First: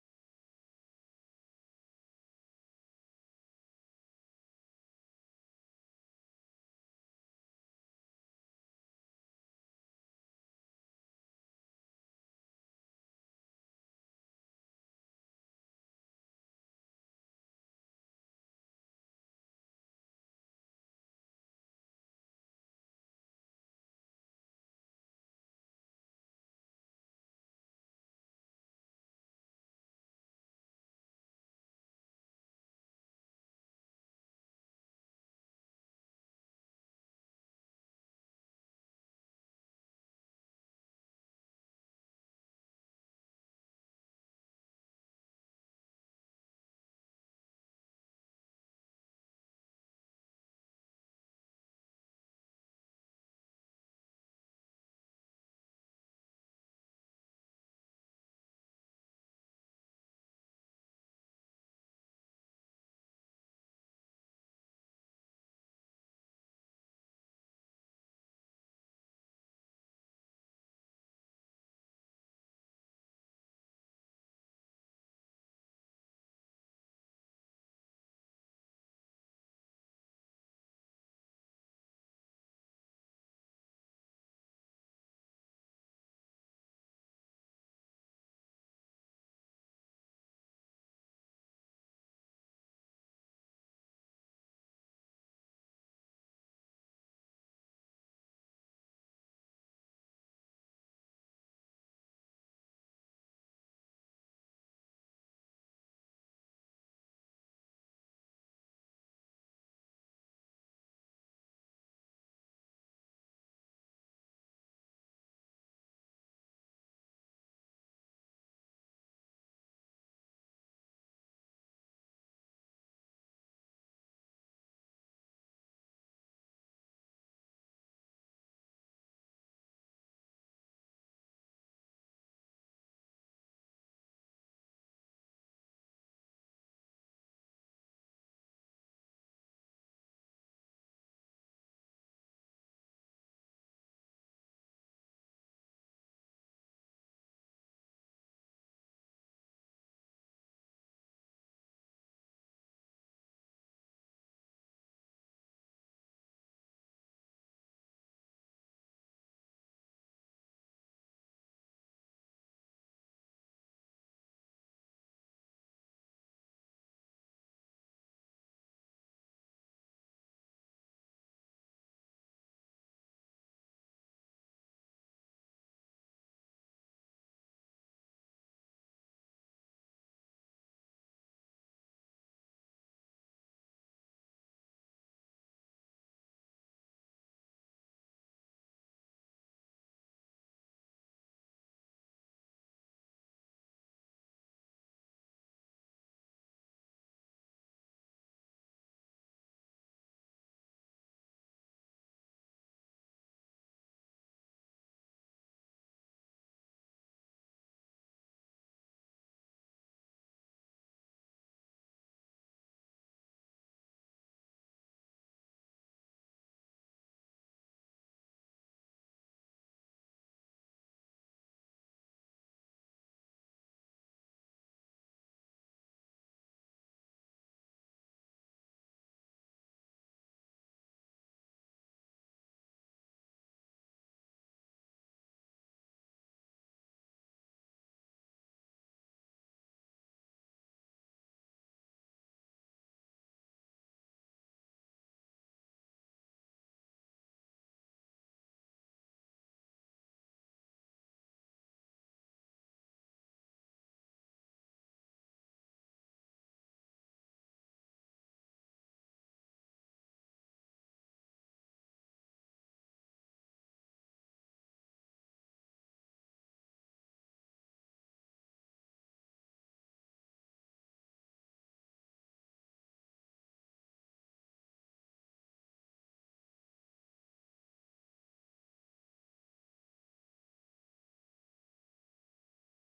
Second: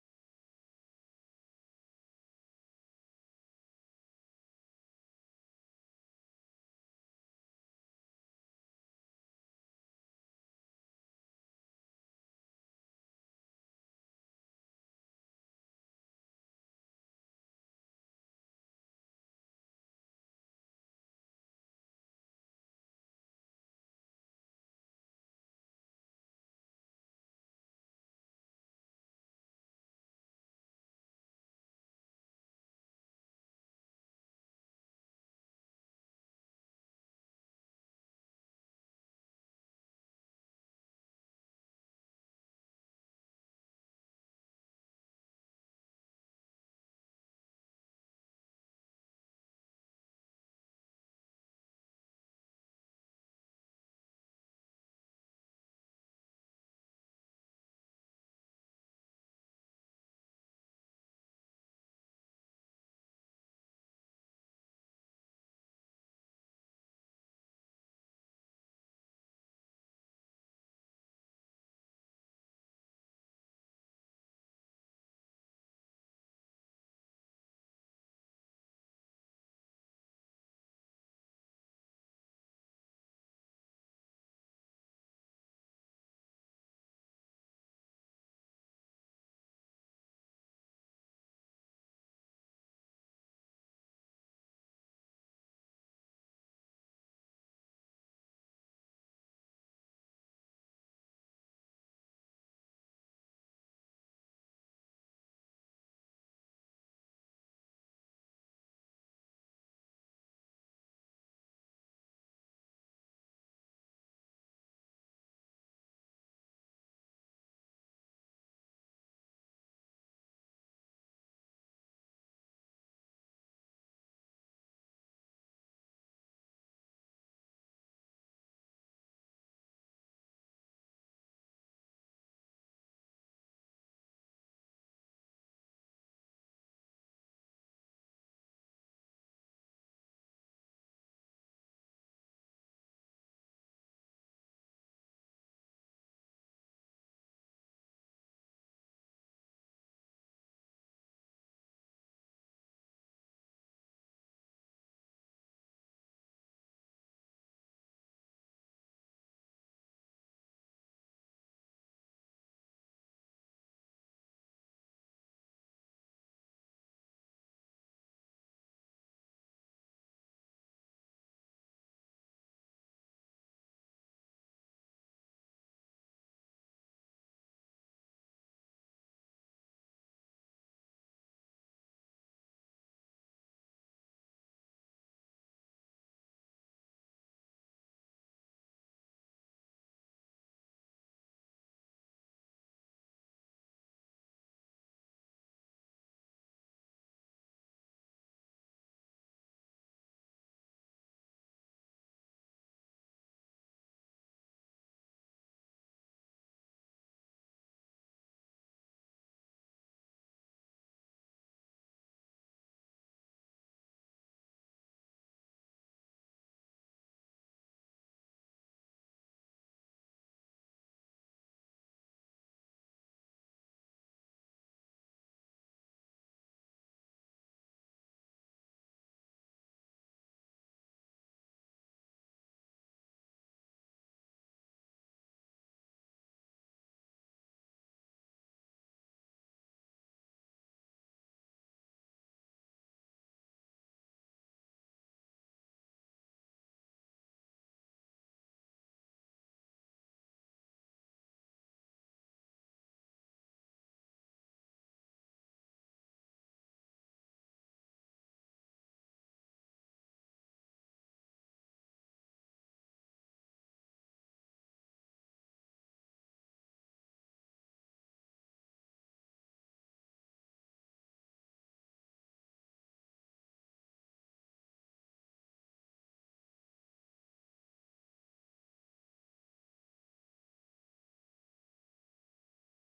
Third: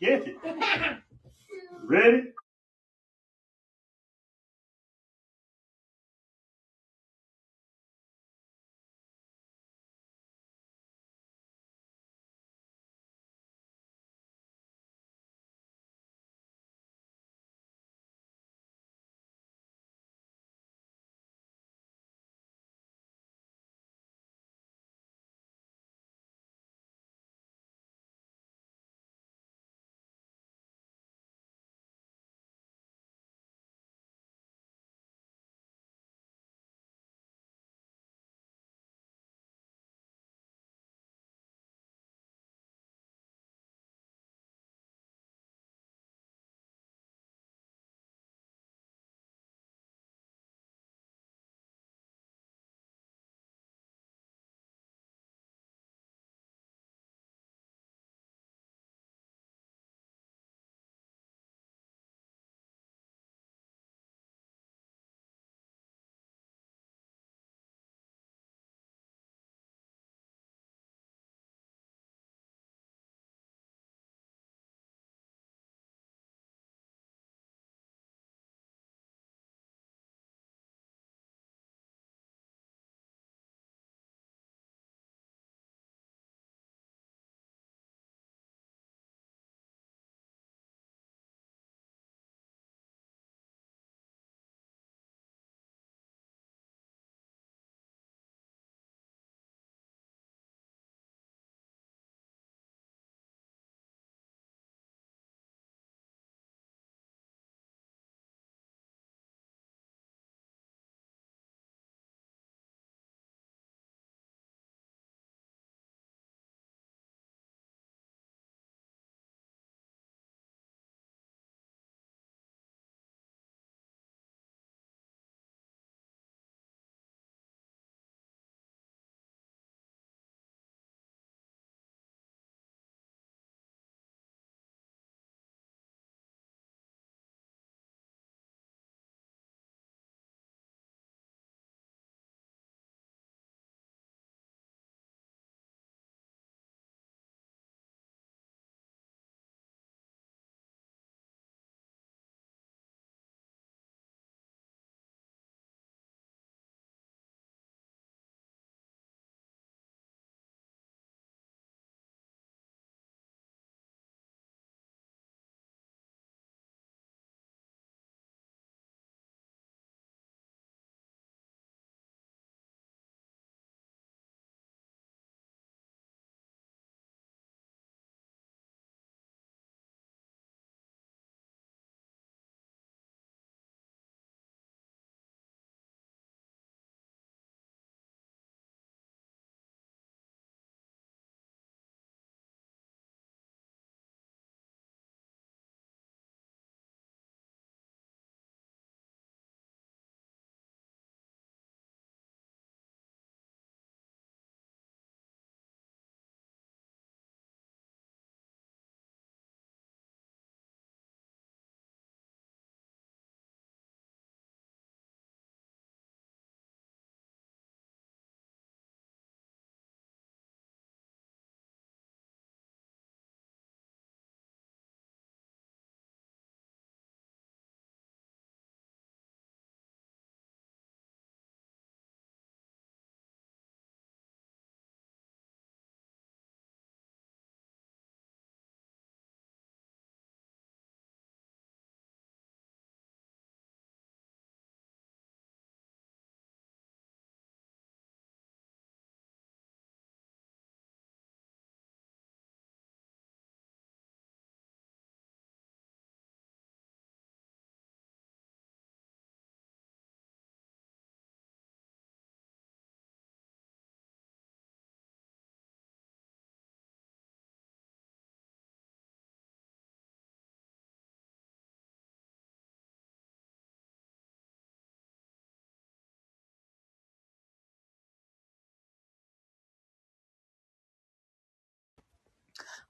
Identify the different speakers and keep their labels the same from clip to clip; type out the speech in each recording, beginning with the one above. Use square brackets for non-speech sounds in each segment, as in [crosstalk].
Speaker 1: Get it. Ready?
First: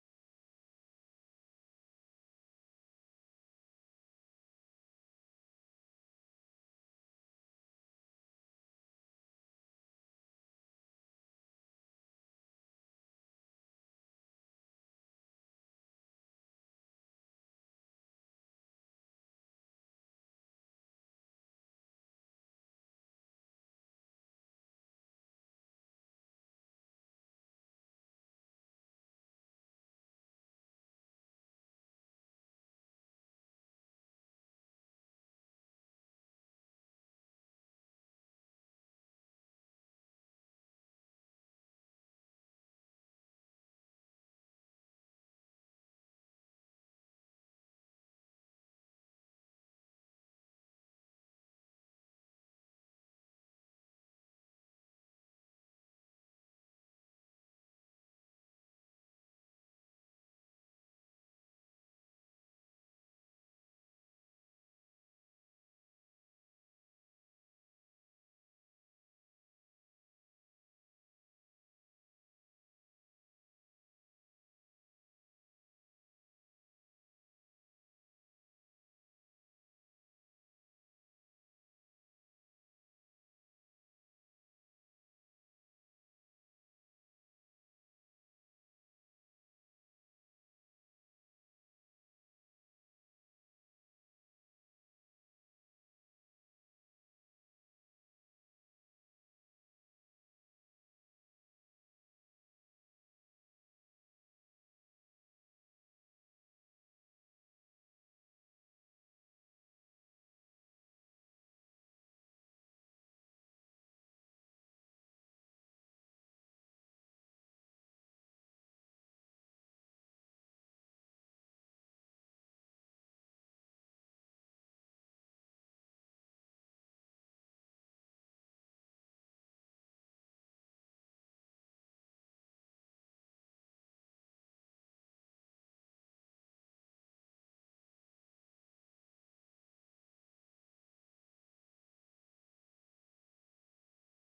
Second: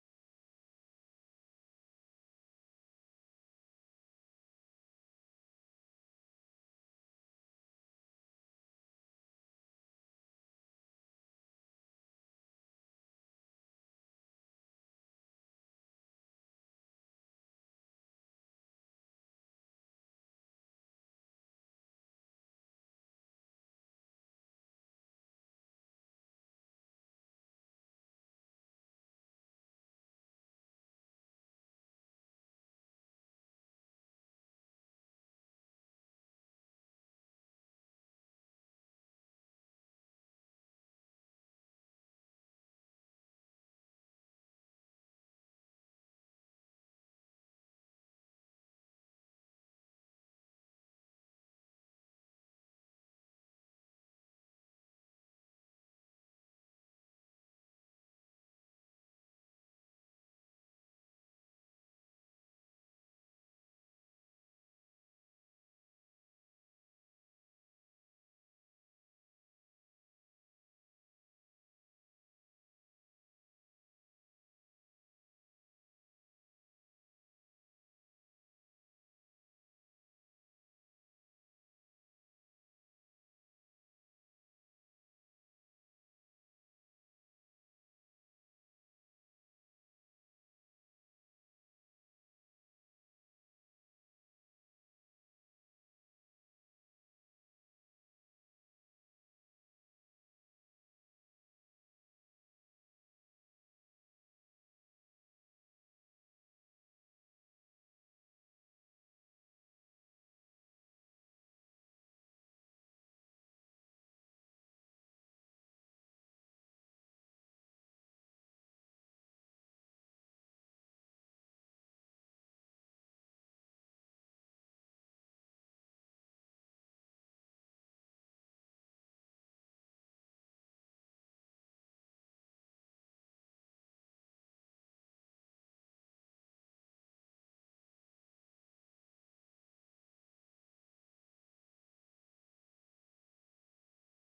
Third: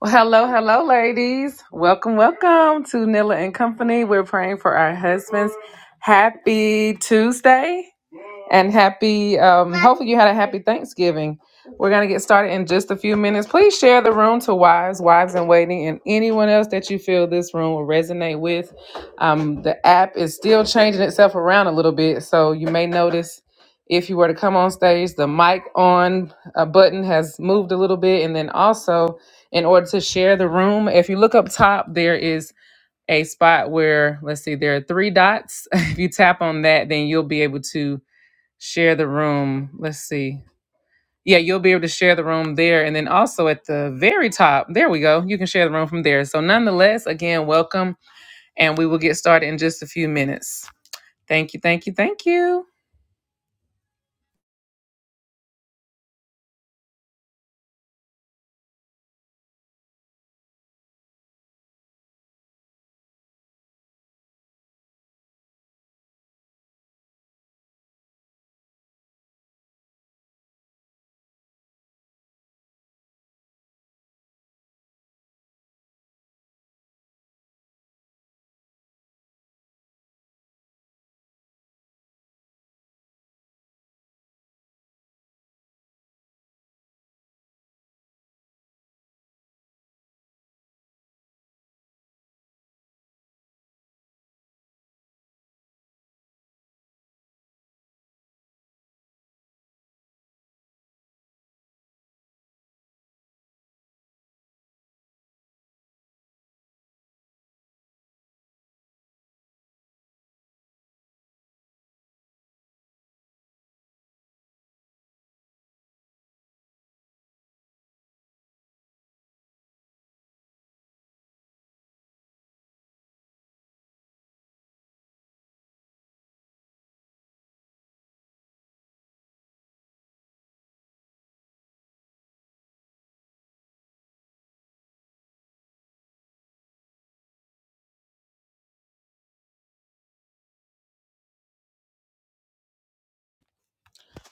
Speaker 1: Well, hello, hello, ladies. Welcome, welcome to Nilla and Company. We're praying for our husbands. Happy Tuesday. and happy um hopefully you had a happy thanksgiving we're going to get started in just a few minutes please share the room to wives wives in waiting and anyone else that you feel this room will resonate with um the app is still changing itself around a little bit so you may notice if you were to come on stage the mic on a button has moved a little bit and then also in order to share the room if you look up top there is a spot where let's see there are three dots [laughs] if you tap on that then you'll be able to share the room. Let's see. Yeah, you'll be able to share the room there. And then also at the very top, there we go. You can share the room from there. So, nonetheless, again, welcome. And we will get started in just a few minutes. Thank you, thank you, thank you.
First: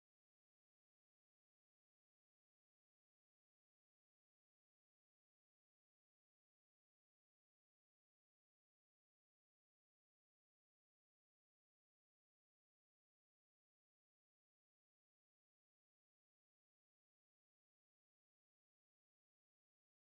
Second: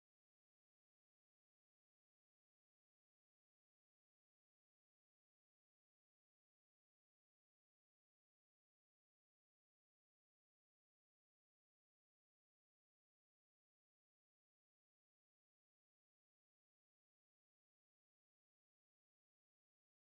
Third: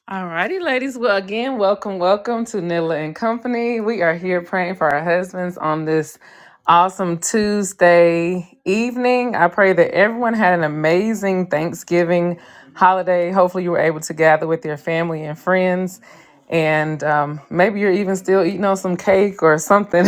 Speaker 1: All righty, ladies. Well, again, welcome, welcome to Nilla and Company. We are here praying for our husbands on this awesome Tuesday evening. I pray that everyone had an amazing Thanksgiving holiday. Hopefully, you were able to gather with your family and friends and um, maybe you're even still eating on some cake or something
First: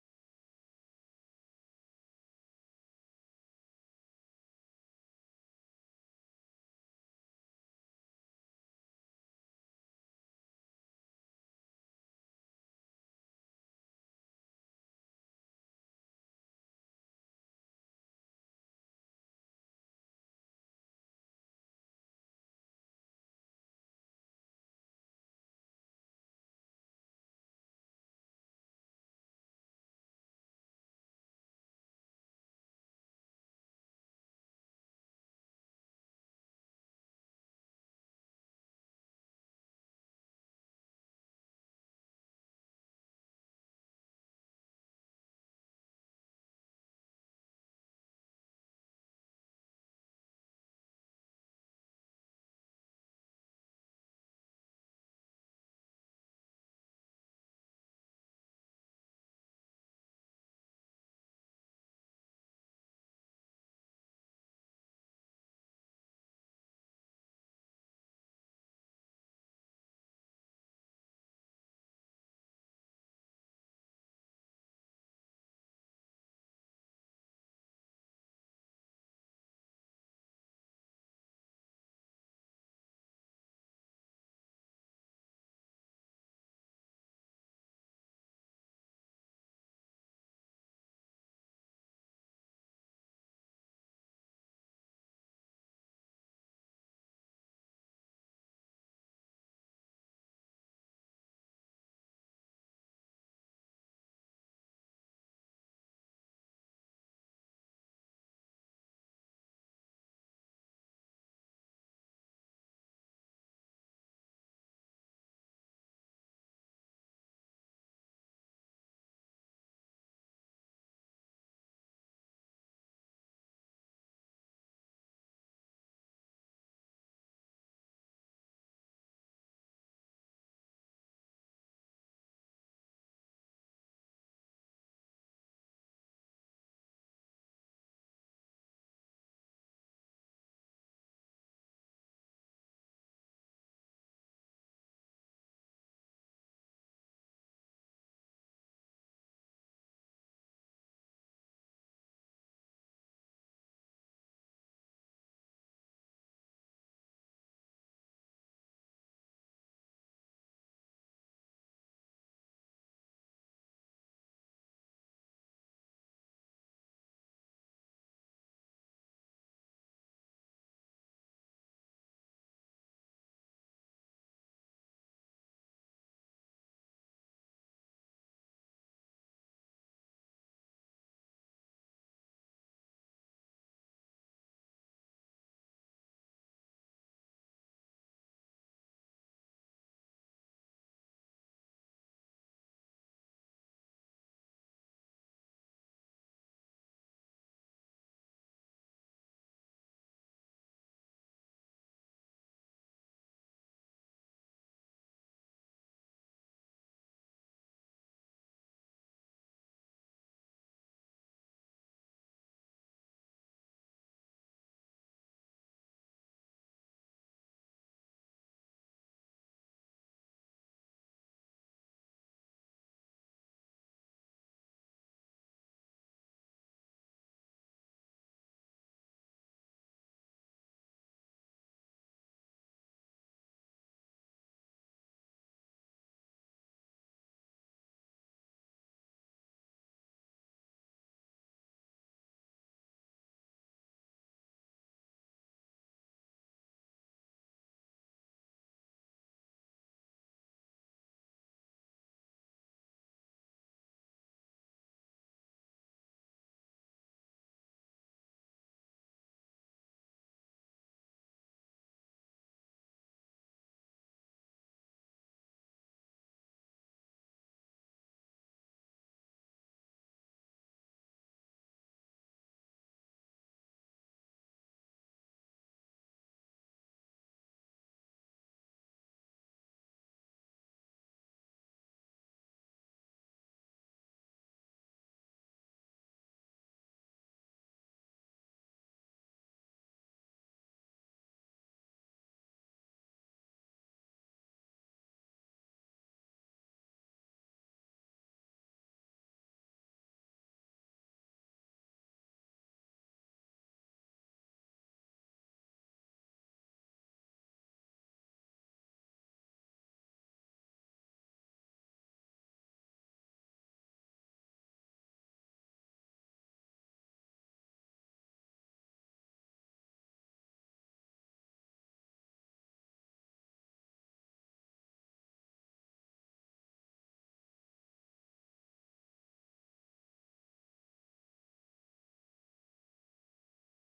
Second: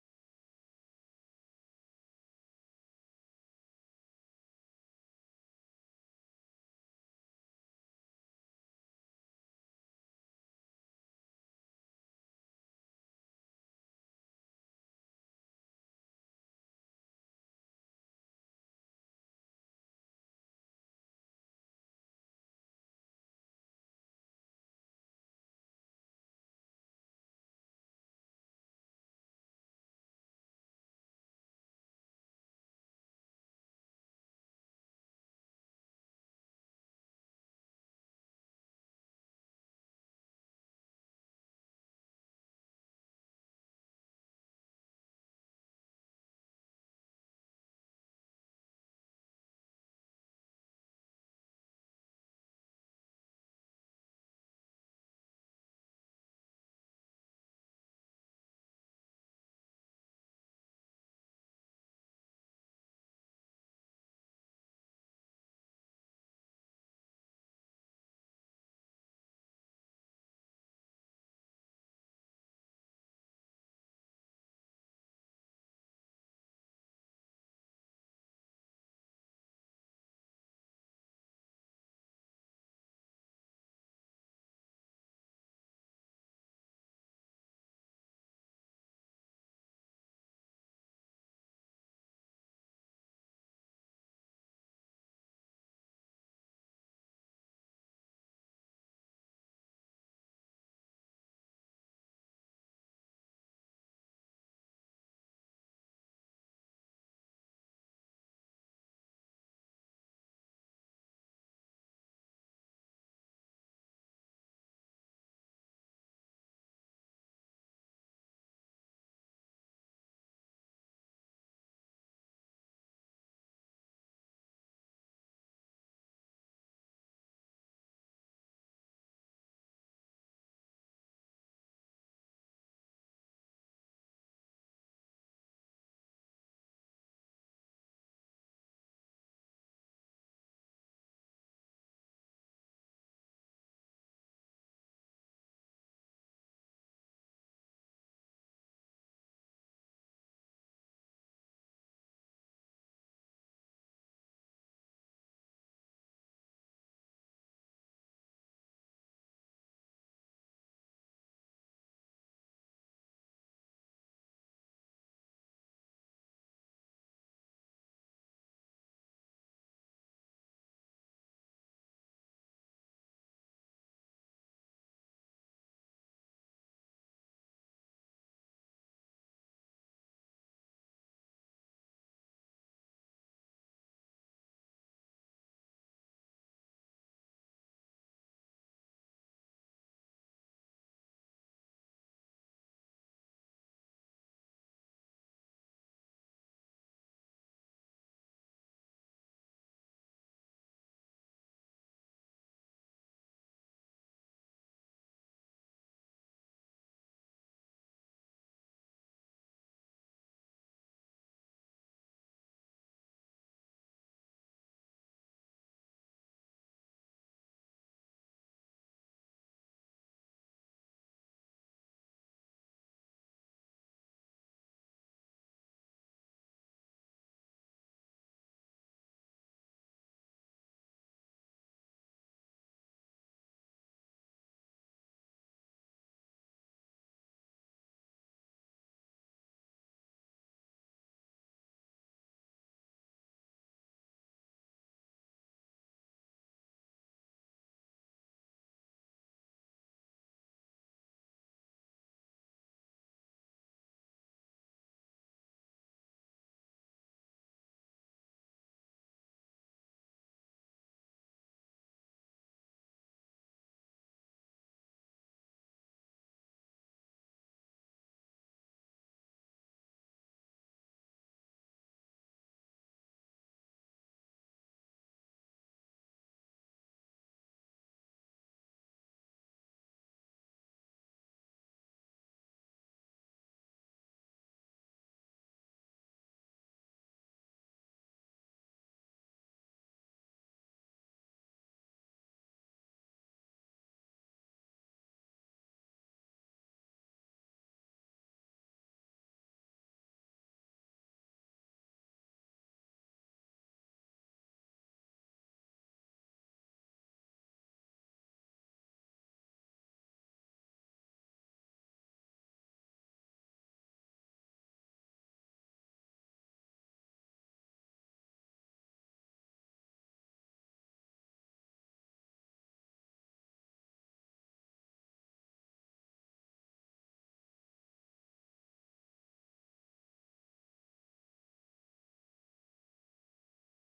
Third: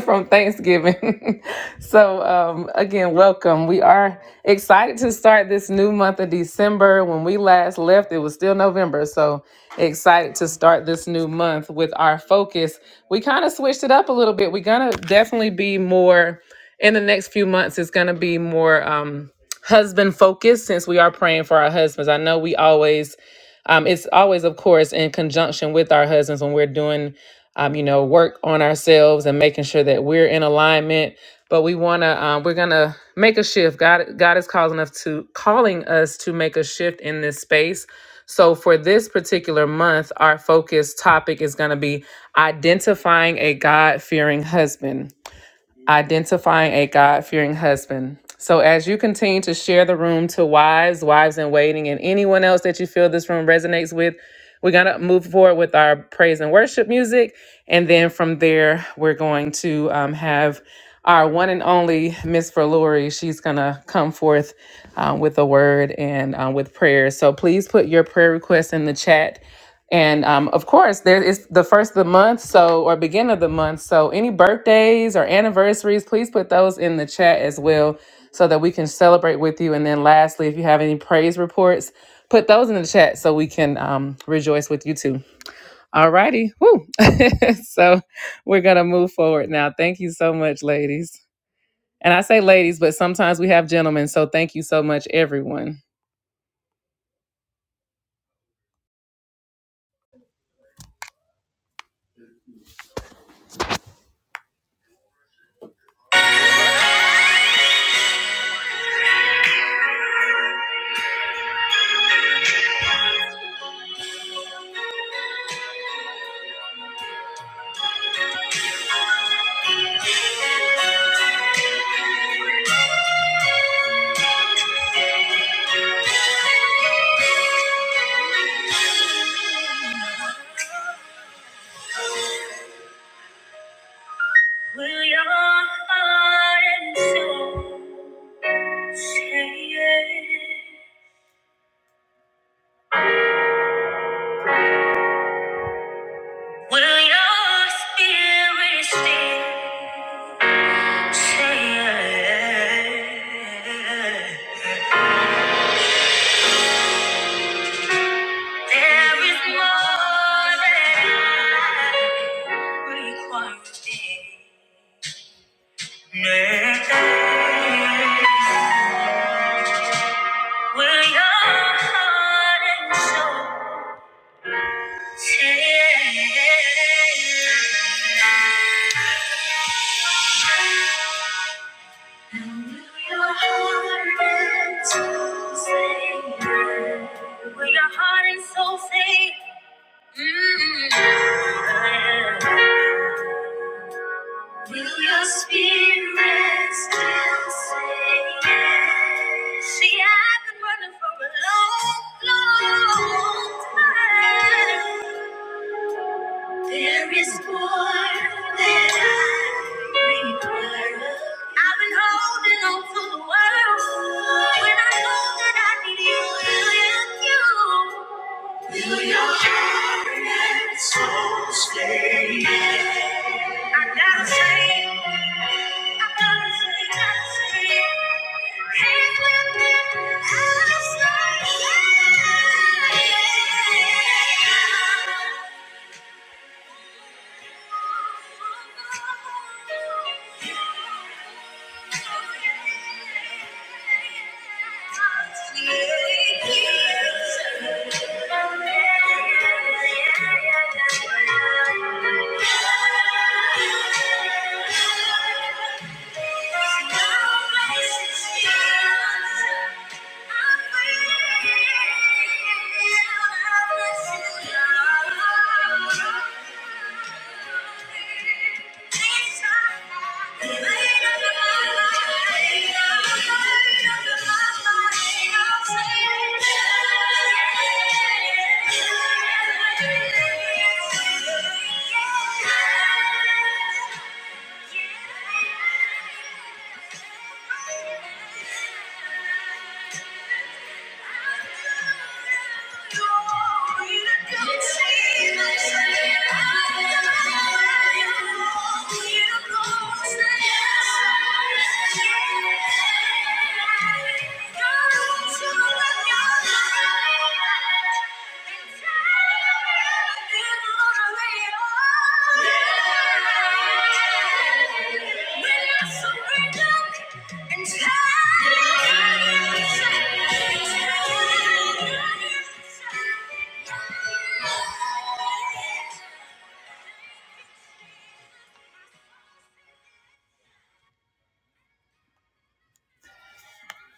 Speaker 1: [laughs] from Thanksgiving. [laughs] so, um, again, welcome. We are excited to start this new month of December. When we last left, it was still November. So, excited to start this new month with our focus. We kind of switched it up a little bit. We're going to definitely be more in the next few months, it's going to be more. Um, husband focused since we are praying for our husbands. I know we always um, it's always, of course, in conjunction with our husbands when we're doing, um, you know, work on ourselves and making sure that we're in alignment. But we want to, um, we're gonna make a shift. God, God is calling us to calling us to make a shift in this space. So for this particular month, our focus topic is going to be identifying a God fearing husband identifying a God fearing husband. So, as you continue to share the room to wives, wives in waiting, and anyone else that you feel this room resonates with, we're going to move forward with our praise and worship music. And then from there, we're going to um, have our one and only Miss Verluri. She's going to come forth uh, with a word and uh, with prayer. So, please put your prayer requests in the chat and um, of course, there is the first of the month, so or beginning of the month. So any birthdays or anniversaries, please put those in the chat as well, so that we can celebrate with you. And then lastly, if you have any praise reports, put those in the chat so we can um, rejoice with you too. All righty, woo! [laughs] so we're gonna move forward now. Thank you so much, ladies. And I say ladies, but sometimes we have gentlemen. So thank you so much, everyone. Will your heart and soul say yes? Will your spirit still say yes? There is more that I require today. Next day, will your heart and soul say? Will your heart and soul say? Will your heart and soul say? mm Do your spirit still say yes? See, I've been running for a long, long time. There is more that I require. I've been holding on to the world when I know that I need you, you, you. Will your heart and soul stay? I gotta say, I gotta say, gotta say, he's with me. I say, yeah. Thank you. Yeah. Thank you.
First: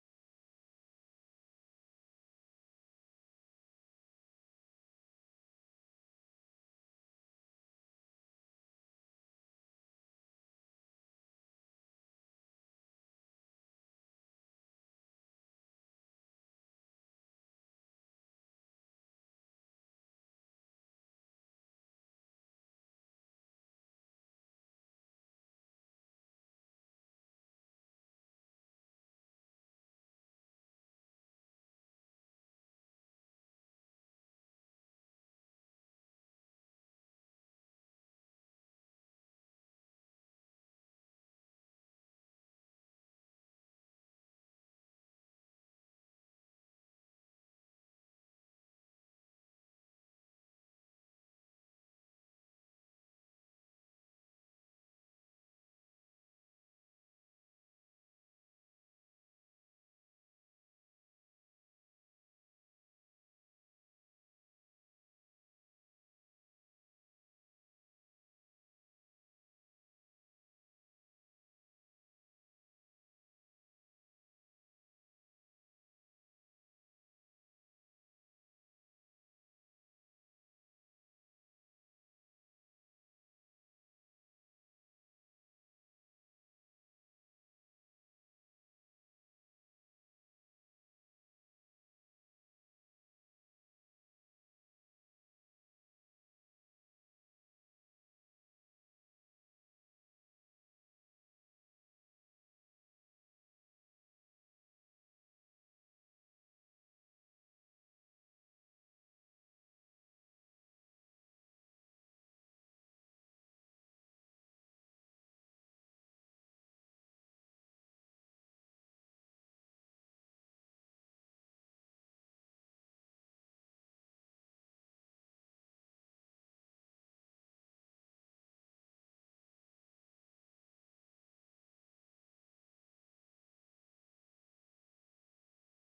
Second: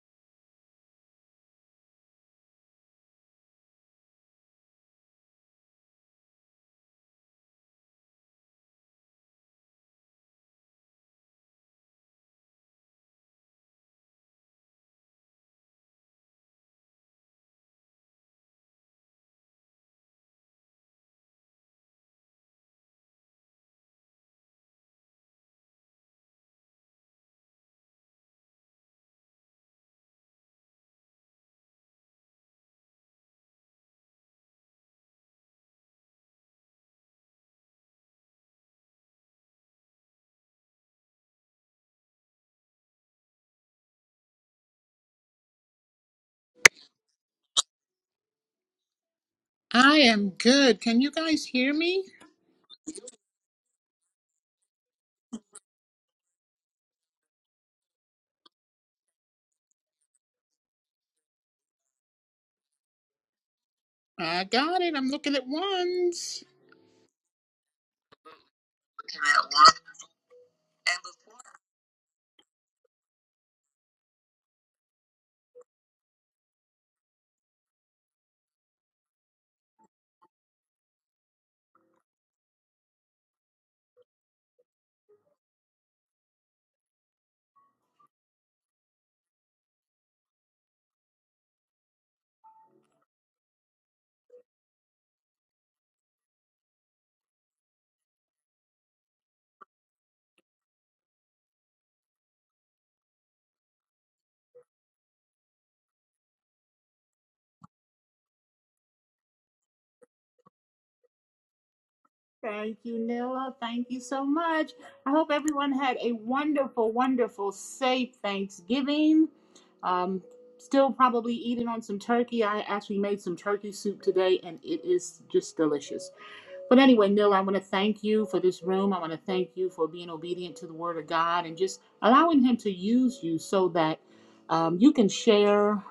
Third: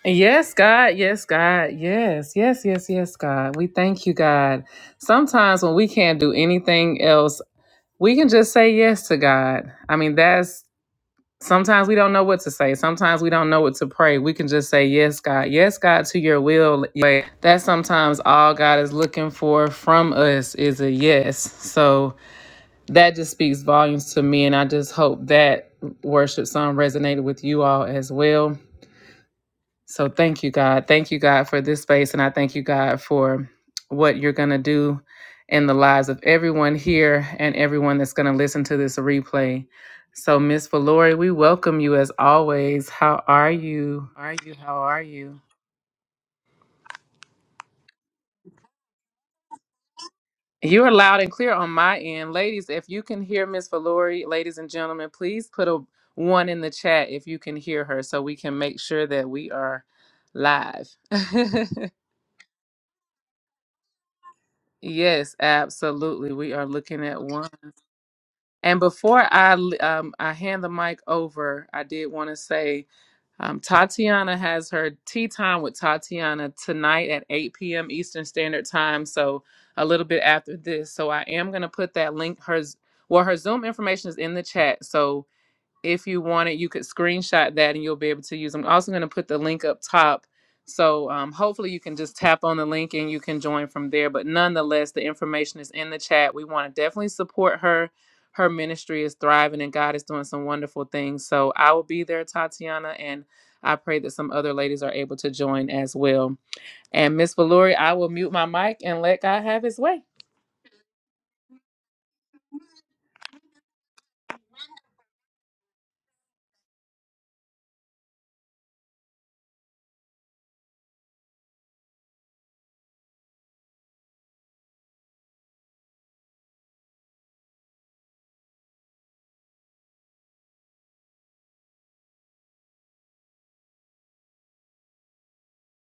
Speaker 1: Yes, God. Yes, God. Yes, yes, yes, yes, God. We thank you, God. Sometimes when we can't do anything else, we can just say yes to God. I mean, that's Sometimes we don't know what to say. Sometimes we don't know what to pray. We can just say, Yes, God. Yes, God, to your will. But that's sometimes all God is looking for from us is a yes. So that just speaks volumes to me. And I just hope that worship song resonated with you all as well. So thank you, God. Thank you, God, for this space. And I thank you, God, for what you're going to do in the lives of everyone here and everyone that's going to listen to this replay. So, Miss Valori, we welcome you as always. How are you? Are you? How are you?
Speaker 2: I am good.
Speaker 1: You are
Speaker 2: Can you
Speaker 1: loud and
Speaker 2: guys
Speaker 1: clear on
Speaker 2: hear
Speaker 1: my
Speaker 2: me?
Speaker 1: end. Ladies, if you can hear Miss Valori, ladies and gentlemen, please put a one in the chat if you can hear her so we can make sure that we are live. [laughs]
Speaker 2: I got it. I'm
Speaker 1: Yes,
Speaker 2: looking at
Speaker 1: absolutely.
Speaker 2: ones.
Speaker 1: We are looking at one. And before I l- um, I hand the mic over, I did want to say um, Tatiana has her tea time with Tatiana tonight at 8 p.m. Eastern Standard Time. So a little bit after this. So I am going to put that link. Her z- well, her Zoom information is in the chat. So if you wanted, you could screenshot that and you'll be able to use them. I'm also going to put the link up top. So um, hopefully you can just tap on the link and you can join from there. But nonetheless, the information is in the chat. We want to definitely support her. Her ministry is thriving and God is doing some wonderful things. So I will be there, Tatiana, and I pray that some other ladies are able to join as well. And Miss Valori, I will mute my mic and let God have his way.
Speaker 2: Thank you, Nilla. Thank you so much. I hope everyone had a wonderful, wonderful, safe Thanksgiving. Um, still probably eating on some turkey. I actually made some turkey soup today, and it is just delicious. But anyway, Neil, I want to thank you for this room. I want to thank you for being obedient to the word of God and just allowing Him to use you so that um, you can share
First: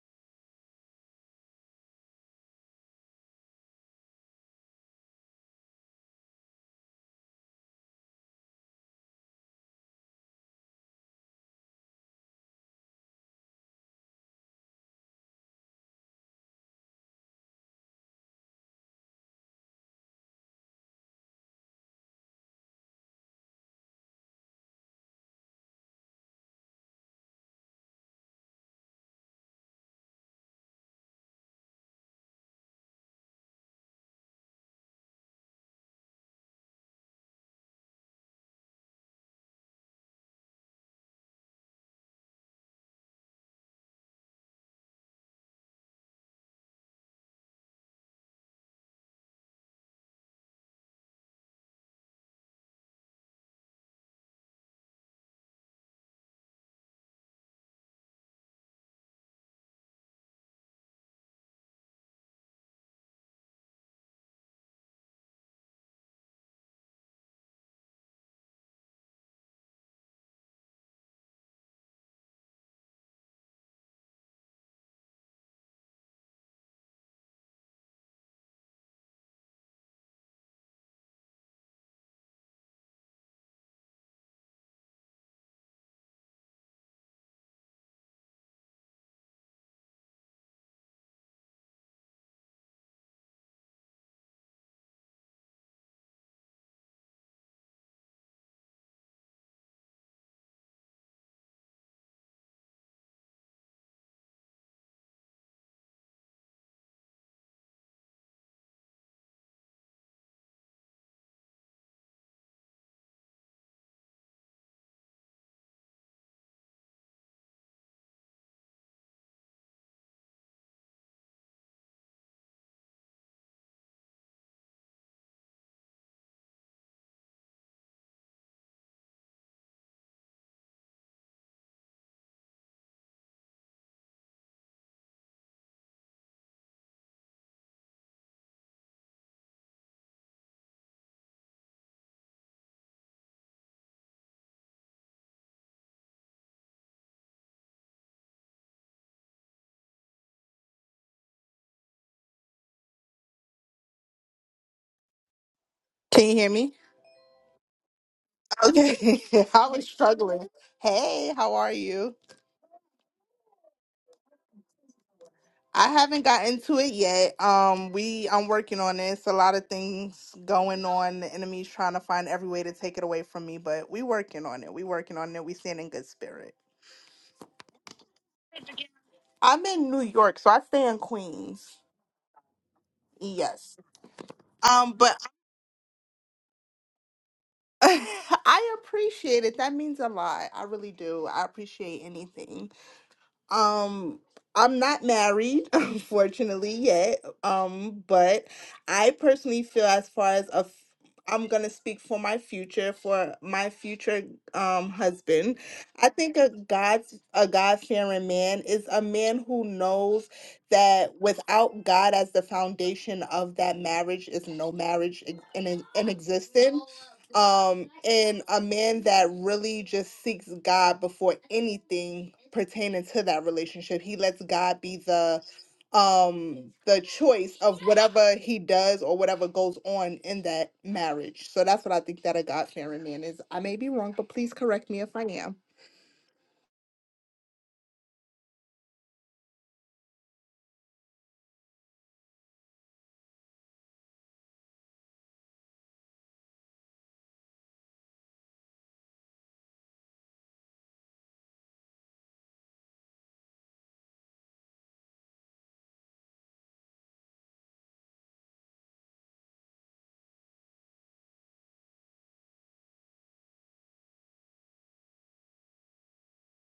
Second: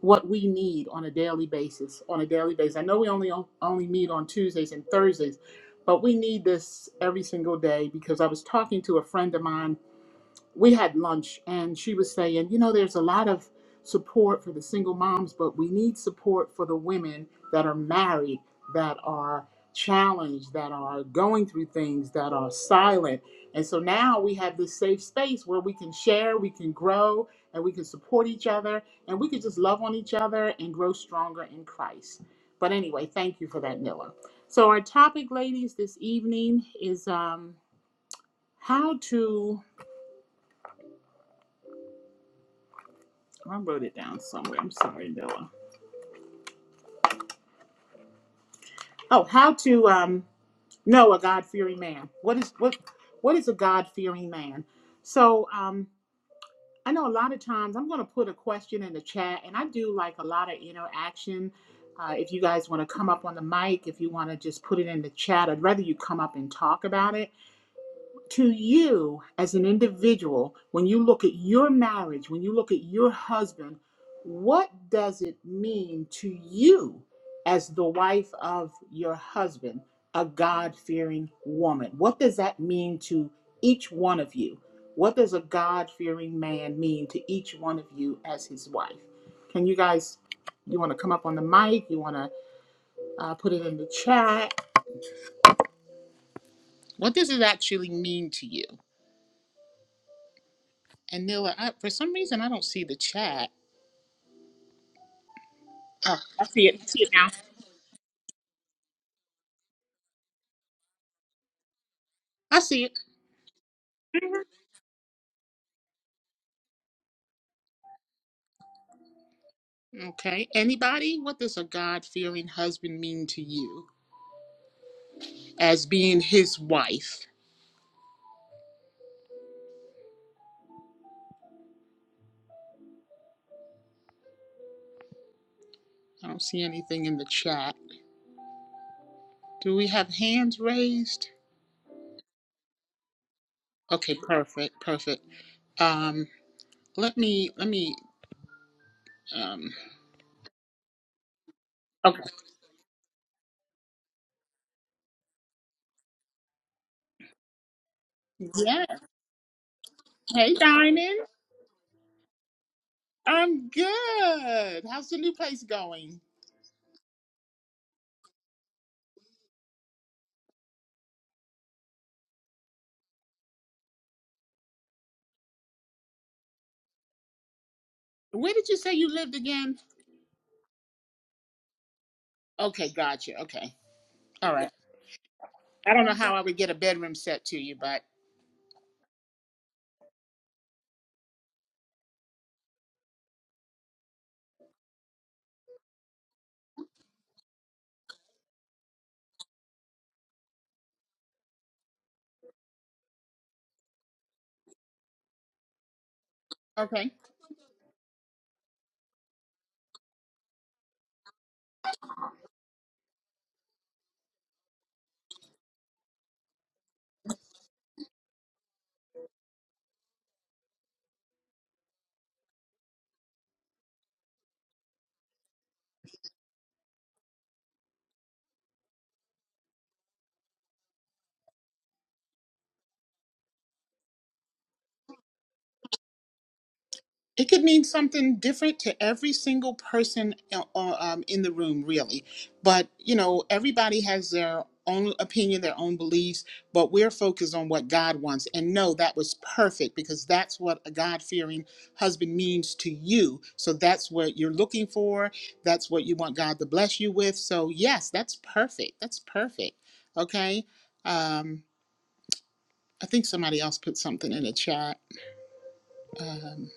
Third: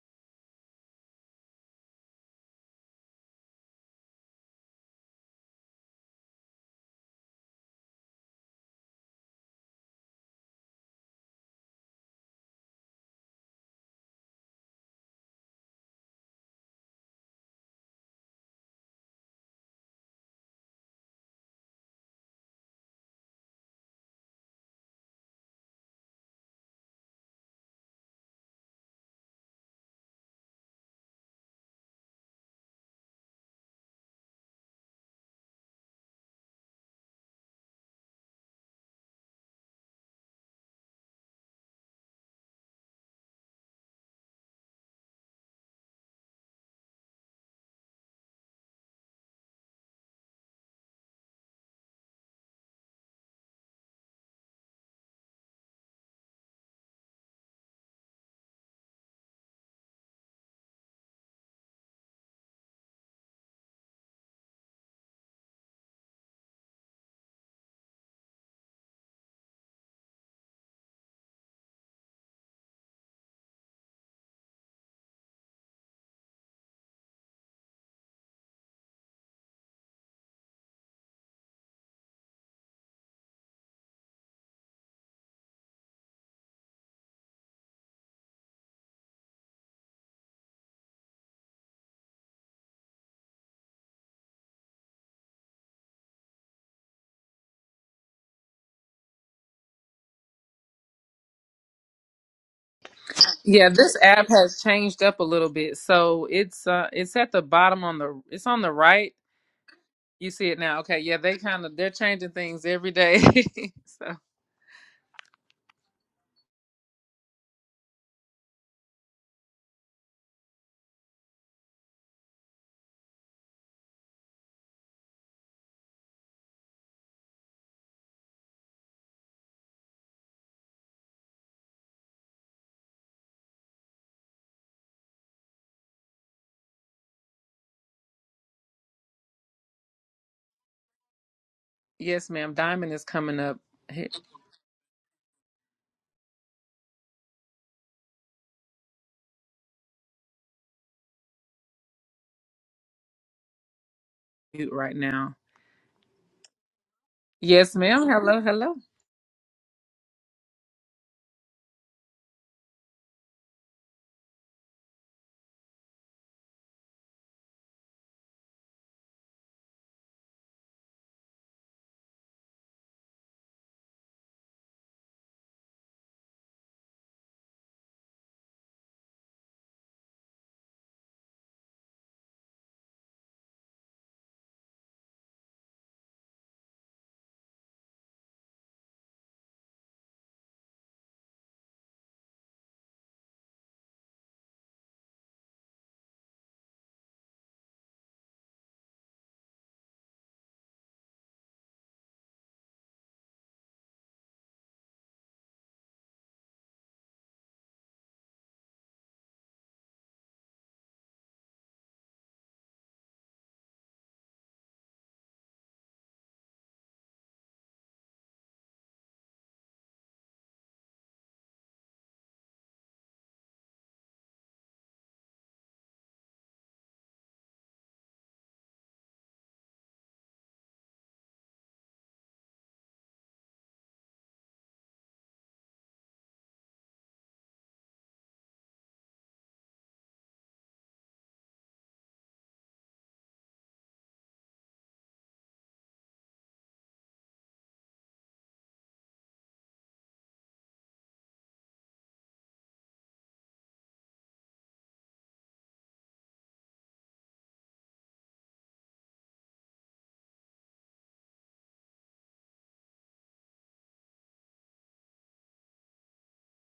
Speaker 2: what we need on a daily basis. On a daily basis, I know we only only meet on Tuesdays and Thursdays, but we need this every single day because I was talking to a friend of mine we had lunch and she was saying, you know, there's a lot of support for the single moms, but we need support for the women that are married, that are challenged, that are going through things, that are silent. And so now we have this safe space where we can share, we can grow, and we can support each other, and we can just love on each other and grow stronger in Christ. But anyway, thank you for that, Nilla. So our topic, ladies, this evening is um, how to I wrote it down somewhere. I'm sorry, Noah. Oh, how to um, know a God fearing man. What is what what is a God fearing man? So um, I know a lot of times I'm going to put a question in the chat, and I do like a lot of interaction. Uh, if you guys want to come up on the mic, if you want to just put it in the chat, I'd rather you come up and talk about it. to you as an individual, when you look at your marriage, when you look at your husband, what does it mean to you as the wife of your husband, a God fearing woman? What does that mean to each one of you? What does a God fearing man mean to each one of you as his wife? Can you guys, you want to come up on the mic? You want to uh, put it in the chat? What does it actually mean to you? And Nila, I, for some reason, I don't see the chat.
Speaker 1: Yeah, this app has changed up a little bit.
Speaker 2: Oh,
Speaker 1: So
Speaker 2: I
Speaker 1: it's
Speaker 2: see it. I
Speaker 1: uh
Speaker 2: see it
Speaker 1: it's
Speaker 2: now.
Speaker 1: at the bottom on the it's on the right. You see it now. Okay, yeah, they kind of they're changing
Speaker 2: I
Speaker 1: things
Speaker 2: see
Speaker 1: every
Speaker 2: it.
Speaker 1: day. [laughs] so
Speaker 2: Mhm. Okay. Anybody? What does a God fearing husband mean to you as being his wife? I don't see anything in the chat. Do we have hands raised?
Speaker 1: yes, ma'am. Diamond is coming up
Speaker 2: Okay.
Speaker 1: hit
Speaker 2: Perfect. Perfect. Um, let me, let me, um, okay.
Speaker 1: mute right now.
Speaker 3: Can you hear me?
Speaker 1: Yes, ma'am. Hello, hello.
Speaker 2: Yeah.
Speaker 3: Okay. [laughs] I was struggling.
Speaker 2: Hey, Diamond.
Speaker 3: Hey, how are you?
Speaker 2: I'm good. How's the new place
Speaker 3: I
Speaker 2: going?
Speaker 3: haven't gotten to it yet. Um, we I'm working on this. A lot of things going on. The enemy's trying to find every way to take it away from me, but we working on it. We working on it. We staying in good spirit.
Speaker 2: Where did you say you lived
Speaker 3: I'm
Speaker 2: again?
Speaker 3: in New York, so I stay in Queens.
Speaker 2: Okay. Gotcha. Okay.
Speaker 3: Yes.
Speaker 2: All right.
Speaker 3: Um, but
Speaker 2: I don't know how I would get a bedroom set to you,
Speaker 3: [laughs]
Speaker 2: but
Speaker 3: I appreciate it. That means a lot. I really do. I appreciate anything. Um, I'm not married, [laughs] unfortunately, yet. Um, but I personally feel as far as a f- I'm gonna speak for my future, for my future um husband. I think a
Speaker 2: okay.
Speaker 3: God's a God-fearing man is a man who knows that without God as the foundation of that marriage is no marriage ex- in in existence um and a man that really just seeks god before anything pertaining to that relationship he lets god be the um the choice of whatever he does or whatever goes on in that marriage so that's what i think that a god-fearing man is i may be wrong but please correct me if i am
Speaker 2: It could mean something different to every single person uh, uh, um, in the room, really. But, you know, everybody has their own opinion, their own beliefs, but we're focused on what God wants. And no, that was perfect because that's what a God fearing husband means to you. So that's what you're looking for. That's what you want God to bless you with. So, yes, that's perfect. That's perfect. Okay. Um, I think somebody else put something in the chat. um,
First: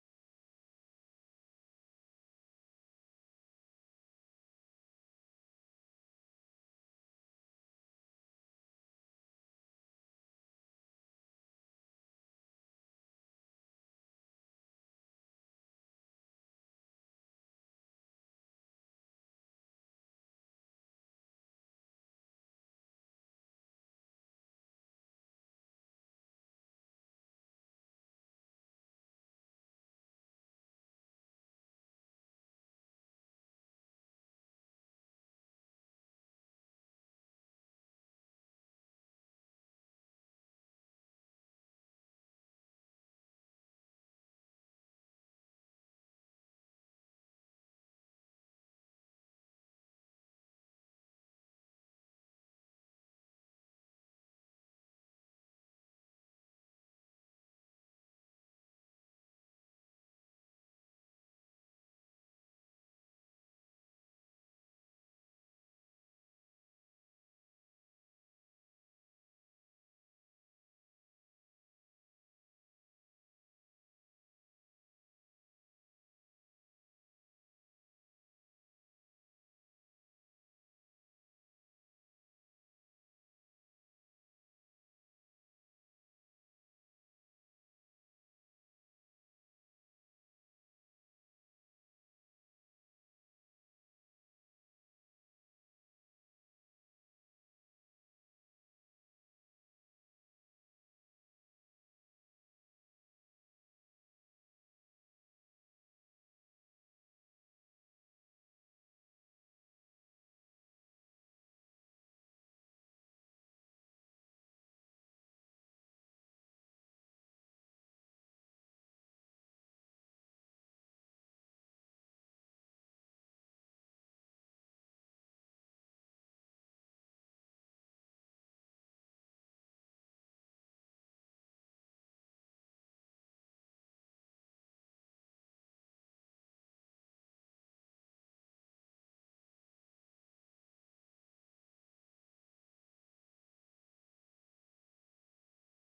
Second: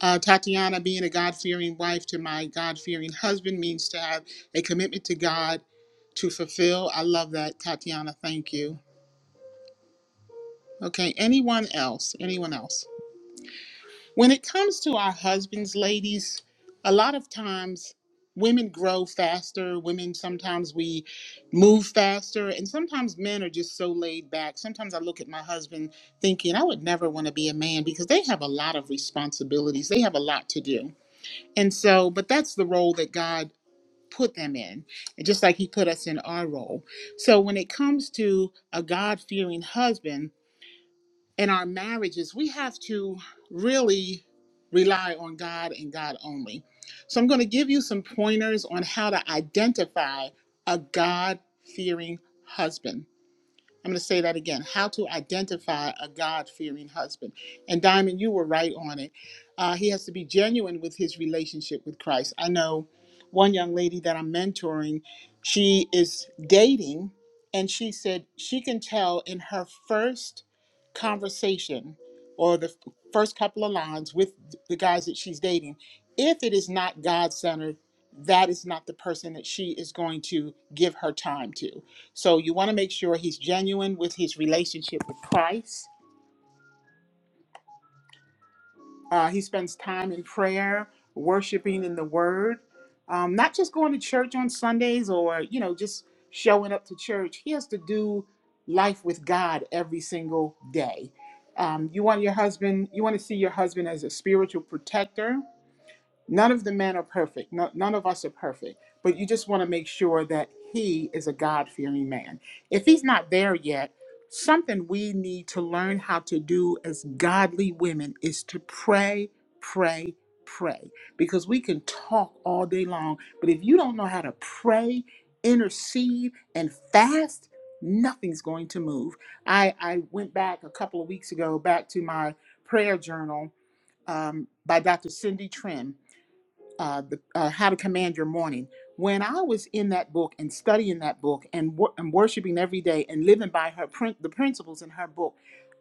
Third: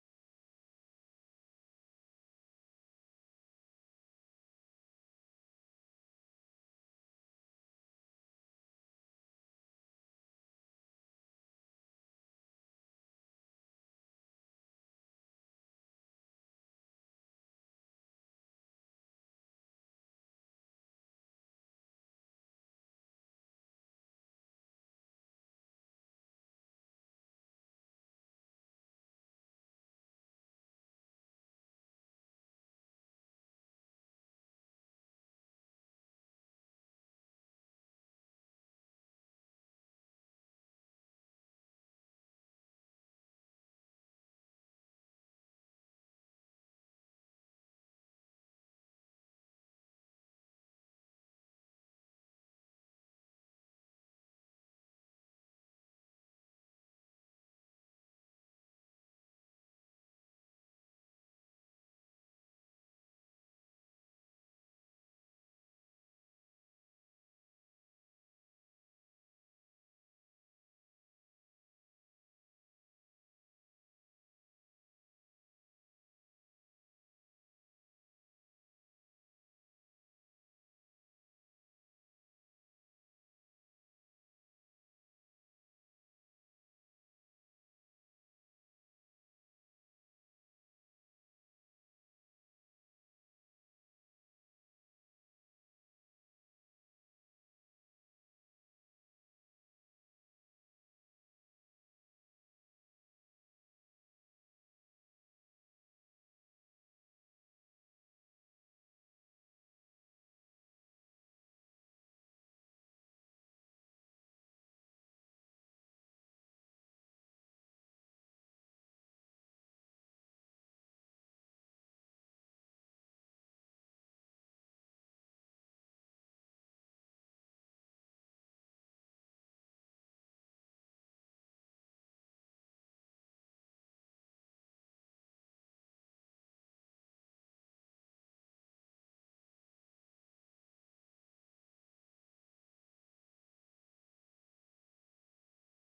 Speaker 2: uh, Tatiana, being a God fearing wife to my God fearing husband means to have a commitment to God to fulfill. I love that, Tatiana. Thank you. Okay, anyone else? Anyone else? When it comes to our husbands, ladies, a lot of times women grow faster. Women sometimes we move faster, and sometimes men are just so laid back. Sometimes I look at my husband thinking I would never want to be a man because they have a lot of responsibilities, they have a lot to do. And so, but that's the role that God put them in, and just like He put us in our role. So, when it comes to a God fearing husband in our marriages, we have to really rely on God and God only. So, I'm going to give you some pointers on how to identify a God fearing husband. I'm going to say that again how to identify a God fearing husband. And Diamond, you were right on it. Uh, he has to be genuine with his relationship with Christ. I know one young lady that I'm mentoring, she is dating, and she said she can tell in her first conversation or the f- first couple of lines with the guys that she's dating, if it is not God centered, that is not the person that she is going to give her time to. So you want to make sure he's genuine with his relationship with Christ. Uh, he spends time in prayer, worshiping in the Word, um, not just going to church on Sundays or you know just showing up to church. He has to do life with God every single day. Um, you want your husband. You want to see your husband as a spiritual protector None of the men are perfect. No, none of us are perfect. But you just want to make sure that he is a God fearing man. If he's not there yet, something we need to learn how to do as godly women is to pray, pray, pray. Because we can talk all day long, but if you don't know how to pray, intercede, and fast, nothing's going to move. I, I went back a couple of weeks ago back to my prayer journal um, by Dr. Cindy Trim uh, the, uh, How to Command Your Morning. When I was in that book and studying that book and, wor- and worshiping every day and living by her prin- the principles in her book,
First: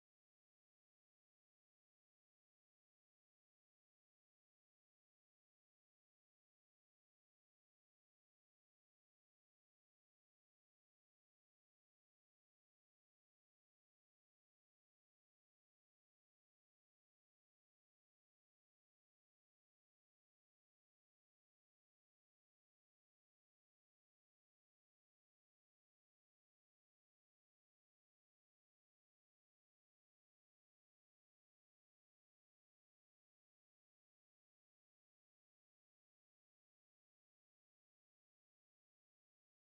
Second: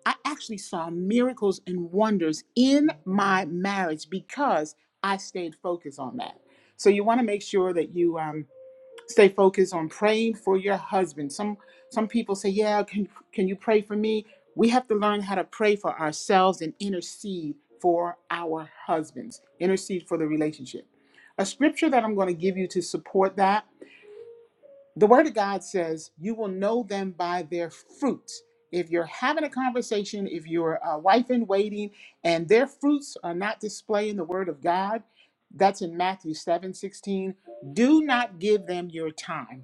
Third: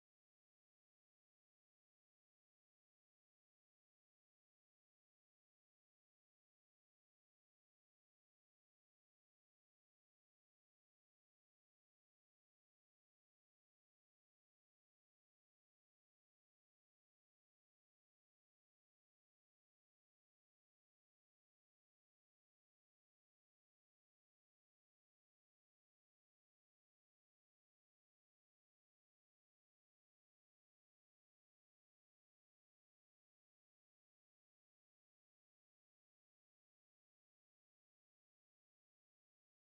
Speaker 2: I actually saw miracles and wonders in my marriage because I stayed focused on that. So you want to make sure that you um, stay focused on praying for your husband. Some some people say, "Yeah, can can you pray for me?" We have to learn how to pray for ourselves and intercede for our husbands. Intercede for the relationship. A scripture that I'm going to give you to support that. The word of God says, "You will know them by their fruits." If you're having a conversation, if you're a wife in waiting, and their fruits are not displaying the word of God, that's in Matthew 7 16. Do not give them your time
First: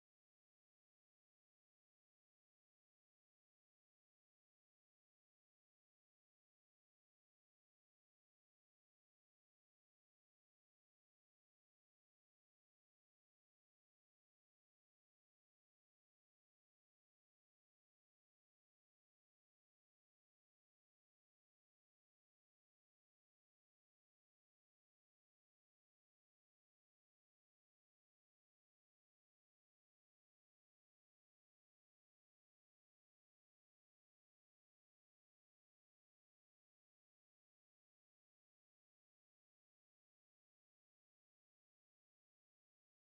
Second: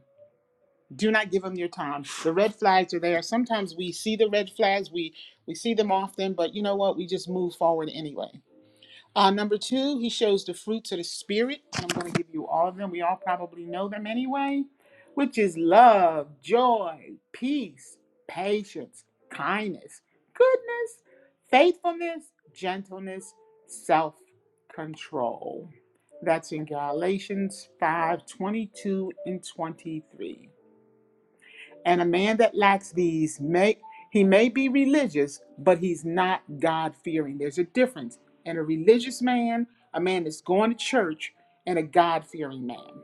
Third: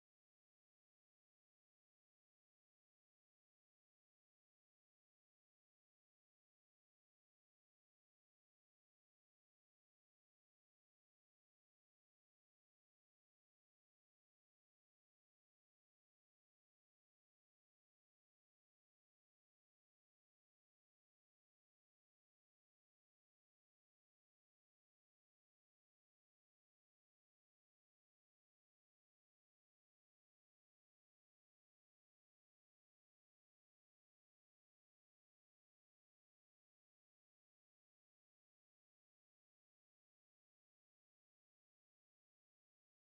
Speaker 2: do not give them your time the red flags are there sometimes we see the red flags we we see them often but you know what we just move forward anyway uh, number two he shows the fruits of the spirit and i'm going to give you all of them we all probably know them anyway which is love joy peace patience kindness goodness faithfulness gentleness self-control that's in galatians 5 22 and 23 and a man that lacks these may he may be religious, but he's not God fearing. There's a difference. And a religious man, a man that's going to church, and a God fearing man.